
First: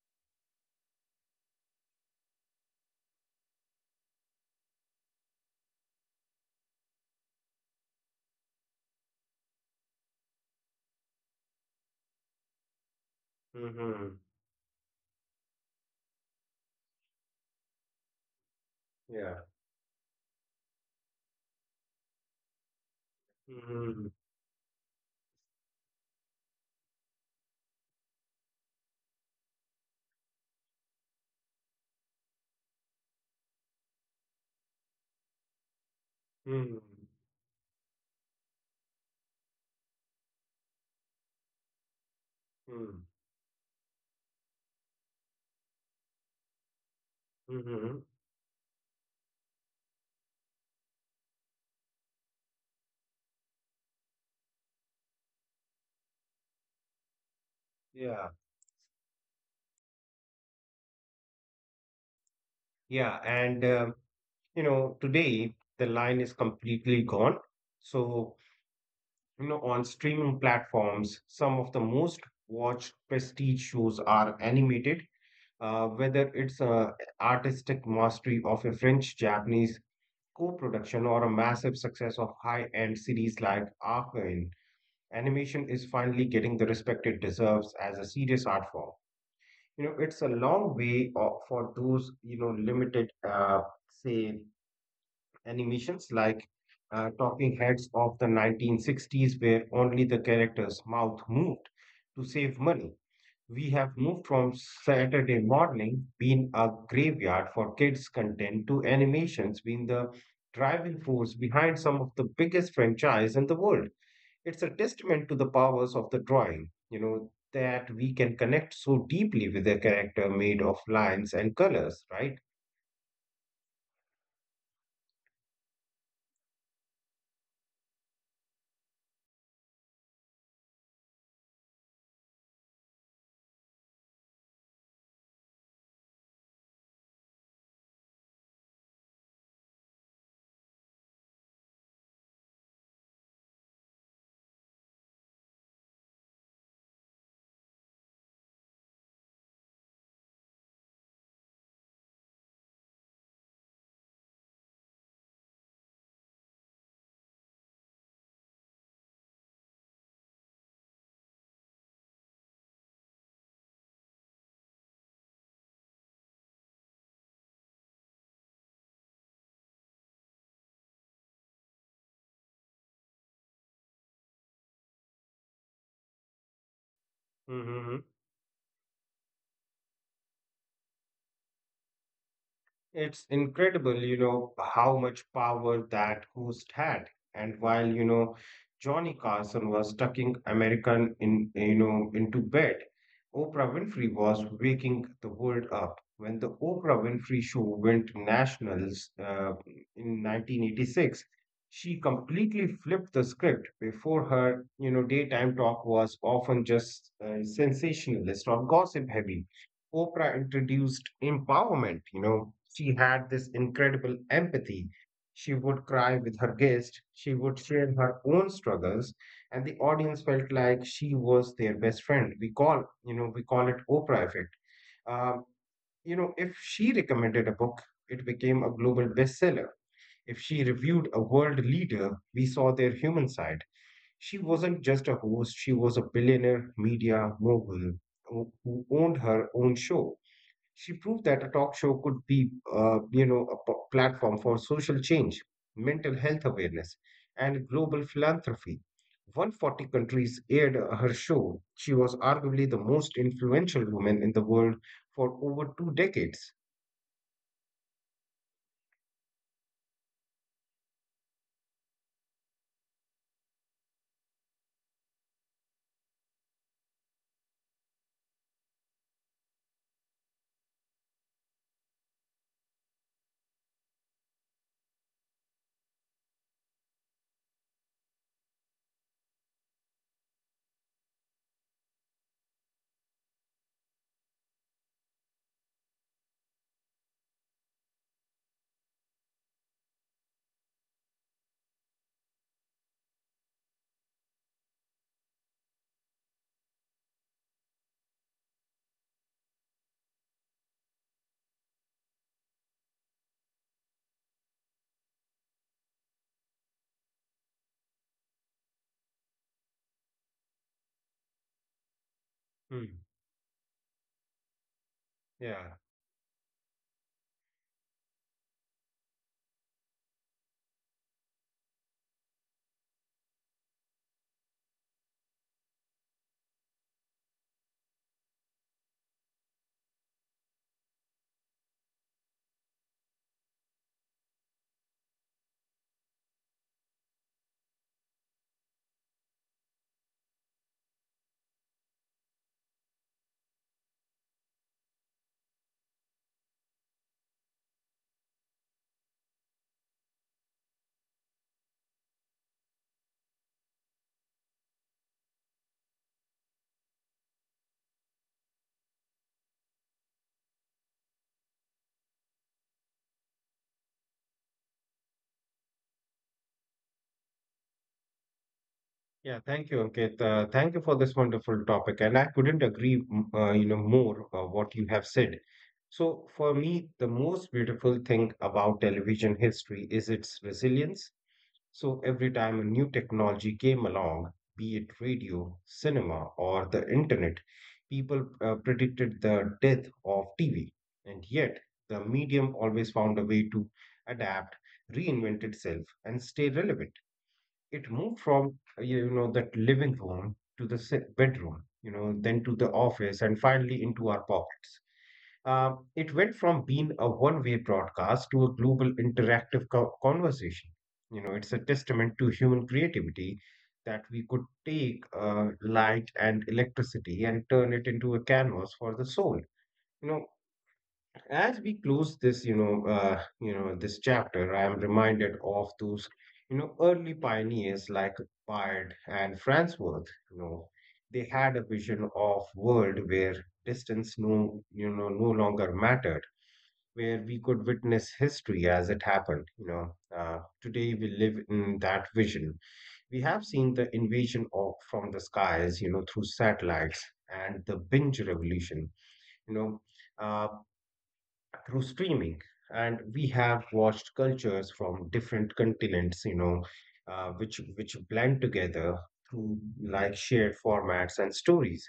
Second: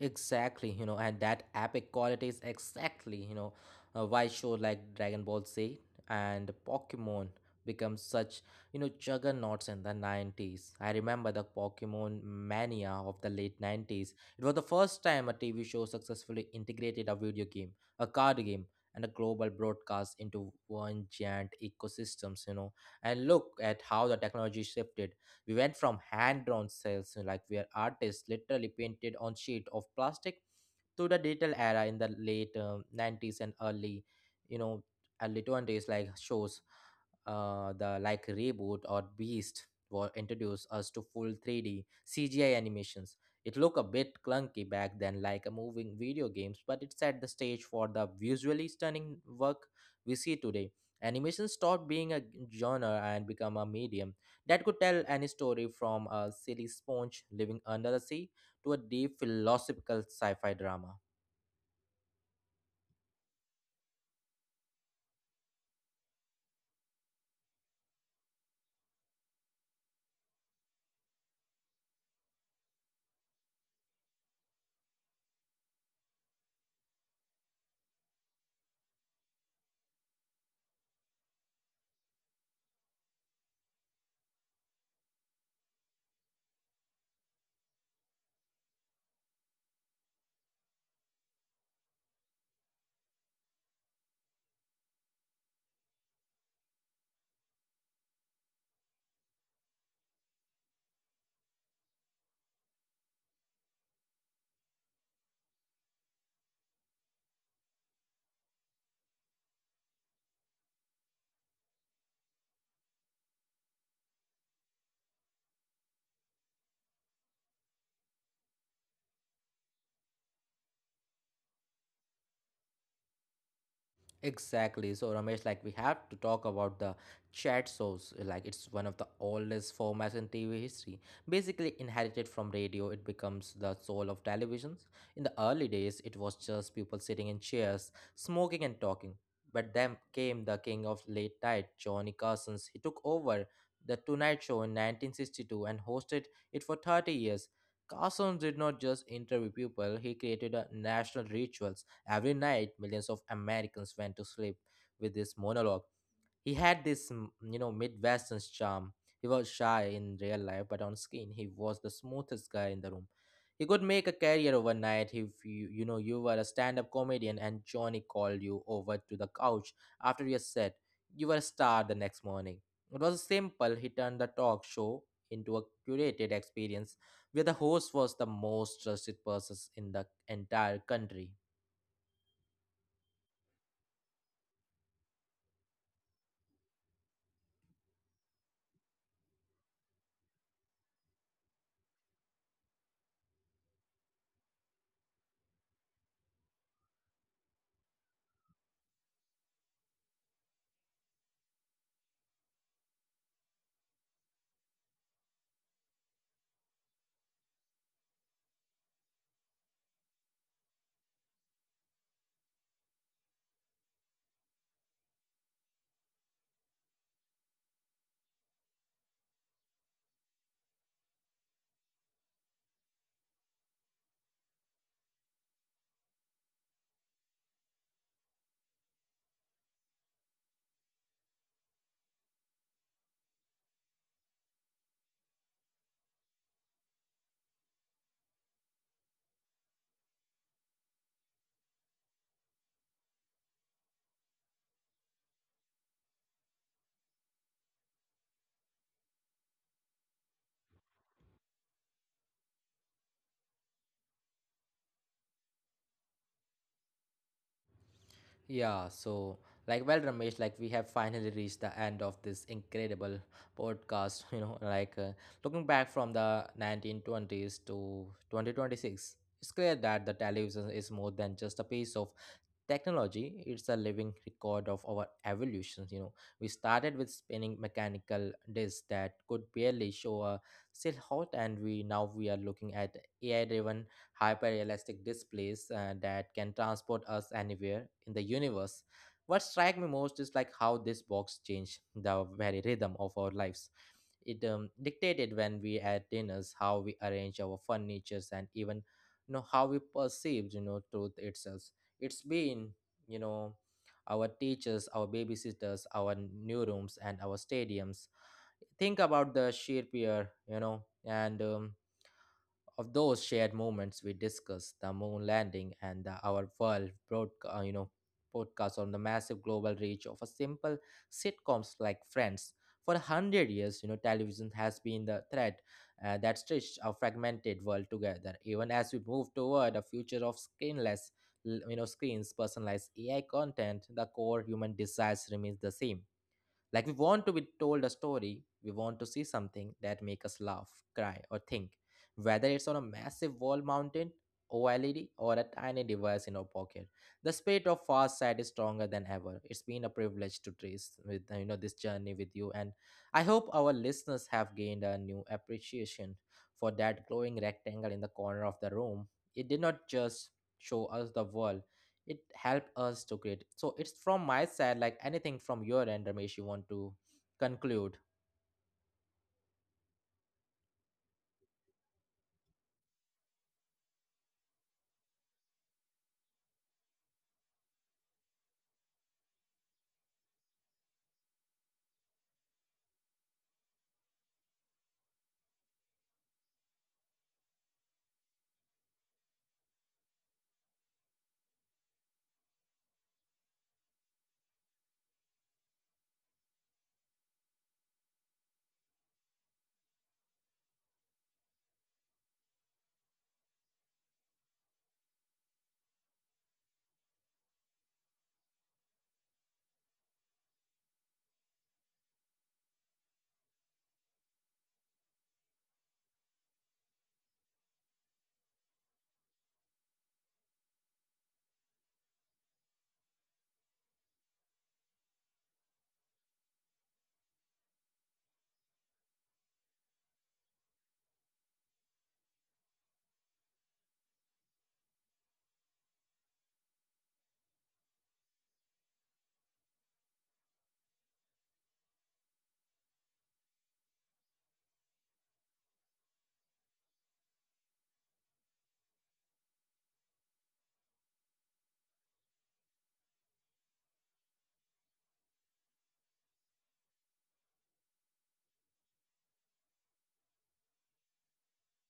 Exactly, you know, and that epic quality is exactly, you know, why show like Dragon Ball Z and Pokemon become such, you know, juggernauts in the 90s. I remember the Pokemon mania of the late 90s.
Mhm.
It was the first time a TV show successfully integrated a video game, a card game, and a
Yeah.
global broadcast into one giant ecosystems, you know. And look at how
Mhm.
the technology shifted. We went from hand-drawn cells, like where artists literally painted on sheet of plastic, to the digital era in the late 90s and early, you know, early 20s, like shows
Mhm.
the like Reboot or Beast were introduced us to full 3D CGI
Mhm.
animations. It looked a bit clunky back then, like a moving video games, but it set the stage for
Mhm.
the visually stunning work we see today. Animation stopped being a genre and become a medium that could tell any story, from a silly sponge living under the
Yeah.
sea to a deep philosophical sci fi drama.
Yeah. And, you know, today the line is completely gone. So, you know, on streaming platforms, some of the most watched prestige shows are animated, whether it's a artistic mastery of a French-Japanese co-production or a massive success of high-end series like Arcane. Animation is finally getting the respect it deserves as a serious art form. You know, it's a long way for those, you know, limited, say animations like talking heads of the 1960s where only the character's mouth moved to save money. We have moved from Saturday morning being a graveyard for kids content to animations being the driving force behind some of the biggest franchise in the world. It's a testament to the powers of the drawing, you know, that we can connect so deeply with a character made of lines and colors, right?
Exactly. So Ramesh, like we have to talk about the chat shows. Like it's one of the oldest formats in TV history. Basically inherited from radio, it becomes the soul of televisions. In the early days, it was just people sitting in chairs, smoking and talking. But then came the king of late night, Johnny Carson's. He took over the Tonight Show in 1962 and hosted it for 30 years. Carson did not just interview people, he created a national ritual. Every night, millions of Americans went to sleep with this monologue. He had this, you know, Midwestern charm. He was shy in real life, but on screen, he was the smoothest guy in the room. He could make a career overnight if you, you know, you were a stand-up comedian and Johnny called you over to the couch after your set. You were a star the next morning. It was simple. He turned the talk show into a curated experience where the host
Hmm.
was the most trusted person in the entire country.
It's incredible, you know, how much power that host had. And while, you know, Johnny Carson was tucking American in, you know, into bed, Oprah Winfrey was waking the world up. When the Oprah Winfrey show went nationals in 1986, she completely flipped the script. Before her, you know, daytime talk was often just sensationalist or gossip heavy. Oprah introduced empowerment. You know, she had this incredible empathy. She would cry with her guest, she would share her own struggles, and the audience felt like she was their best friend. We call it Oprah effect. Um, you know, if she recommended a book, it became a global bestseller. If she reviewed a world leader, we saw their human side. She wasn't just a host, she was a billionaire media mogul who owned her own show. She proved that a talk show could be, platform for social change, mental health awareness, and global philanthropy. 140 countries aired her show. She was arguably the most influential woman in the world for over two decades.
Yeah, so like well Ramesh, like we have finally reached the end of this incredible podcast, you know, like looking back from the 1920s to 2026. It's clear that the television is more than just a piece of technology. It's a living record of our evolutions. You know, we started with spinning mechanical discs that could barely show a silhouette, and we now we are looking at AI driven hyper realistic displays that can transport us anywhere in the universe. What strikes me most is like how this box changed the very rhythm of our lives. It dictated when we had dinners, how we arrange our furnitures, and even, you know, how we perceived, you know, truth itself. It's been, you know, our teachers, our babysitters, our new rooms, and our stadiums. Think about the sheer peer, you know, and of
Hmm.
those shared moments. We discussed the moon landing
Yeah.
and the, our you know, podcast on the massive global reach of a simple sitcoms like Friends. For a hundred years, you know, television has been the thread that stitched our fragmented world together. Even as we move toward a future of screenless you know, screens, personalized AI content, the core human desires remains the same. Like we want to be told a story, we want to see something that make us laugh, cry, or think. Whether it's on a massive wall mountain, OLED, or a tiny device in our pocket, the spirit of fast side is stronger than ever. It's been a privilege to trace with you know, this journey with you, and I hope our listeners have gained a new appreciation for that glowing rectangle in the corner of the room. It did not just show us the world, it helped us to create. So it's from my side, like anything from your end, Ramesh, you want to conclude?
Yeah, thank you, Ankit. Thank you for this wonderful topic, and I couldn't agree, more what you have said. So, for me, the most beautiful thing about television history is its resilience. So every time a new technology came along, be it radio, cinema, or the internet, people predicted the death of TV. And yet, the medium always found a way to adapt, reinvent itself, and stay relevant. It moved from that living room to the bedroom, you know, then to the office, and finally into our pockets. Uh, it went from being a one-way broadcast to a global interactive conversation. You know, it's a testament to human creativity that we could take light and electricity and turn it into a canvas for the soul. You know, as we close this, you know, this chapter, I am reminded of those, you know, early pioneers like Bard and Farnsworth. You know, they had a vision of world where distance no longer mattered, where we could witness history as it happened. You know, today we live in that vision. We have seen the invasion of from the skies, you know, through satellites and the binge revolution, you know, uh, through streaming. And we have watched cultures from different continents, you know, which blend together through like shared formats and stories.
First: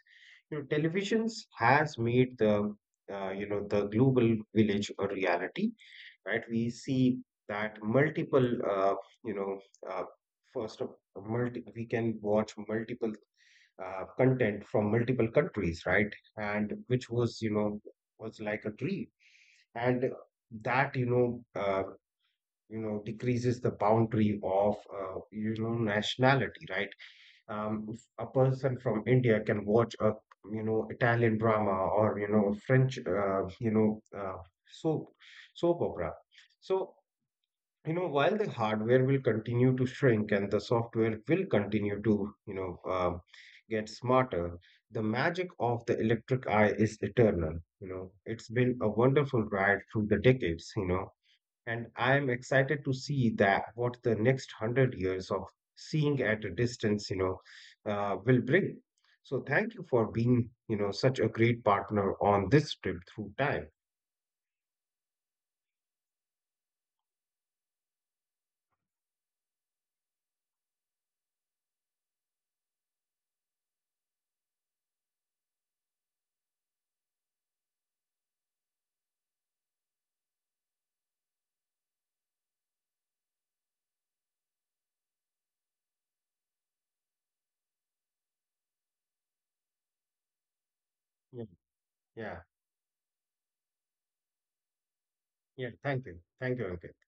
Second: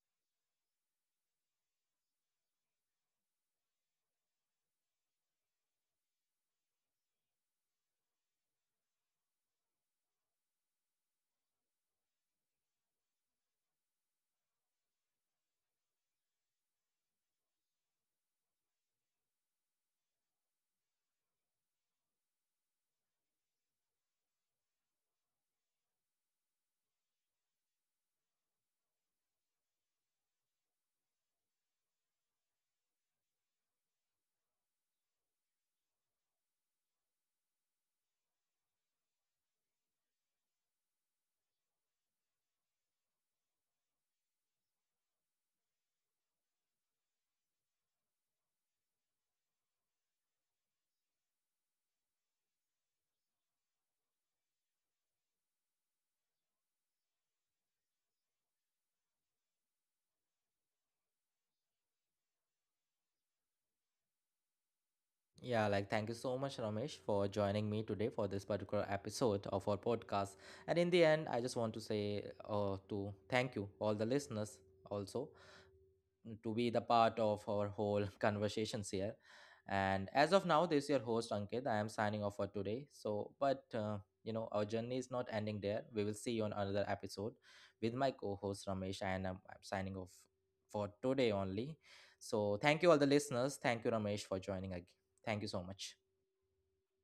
You know, televisions has made the the global village a reality, right? We see that multiple, you know, uh, first of we can watch multiple content from multiple countries, right? And which was, you know, was like a dream, and that, decreases the boundary of, nationality, right? If a person from India can watch a, you know, Italian drama or, you know, French, soap soap opera. So you know, while the hardware will continue to shrink and the software will continue to, you know uh, get smarter, the magic of the electric eye is eternal. You know, it's been a wonderful ride through the decades, you know, and I am excited to see that what the next 100 years of seeing at a distance, you know, will bring. So thank you for being, you know, such a great partner on this trip through time.
Yeah, like thank you so much Ramesh for joining me today for this particular episode of our podcast. And in the end, I just want to say to thank you all the listeners also, to be the part of our whole conversations here. And as of now, this is your host Ankit. I am signing off for today. So, but you know, our journey is not ending there. We will see you on another episode with my co-host Ramesh, and I'm signing off for today
Yeah.
only.
yeah,
So, thank you all the listeners. Thank you Ramesh for joining again. Thank you so
yeah thank you
much.
thank you, Ankit.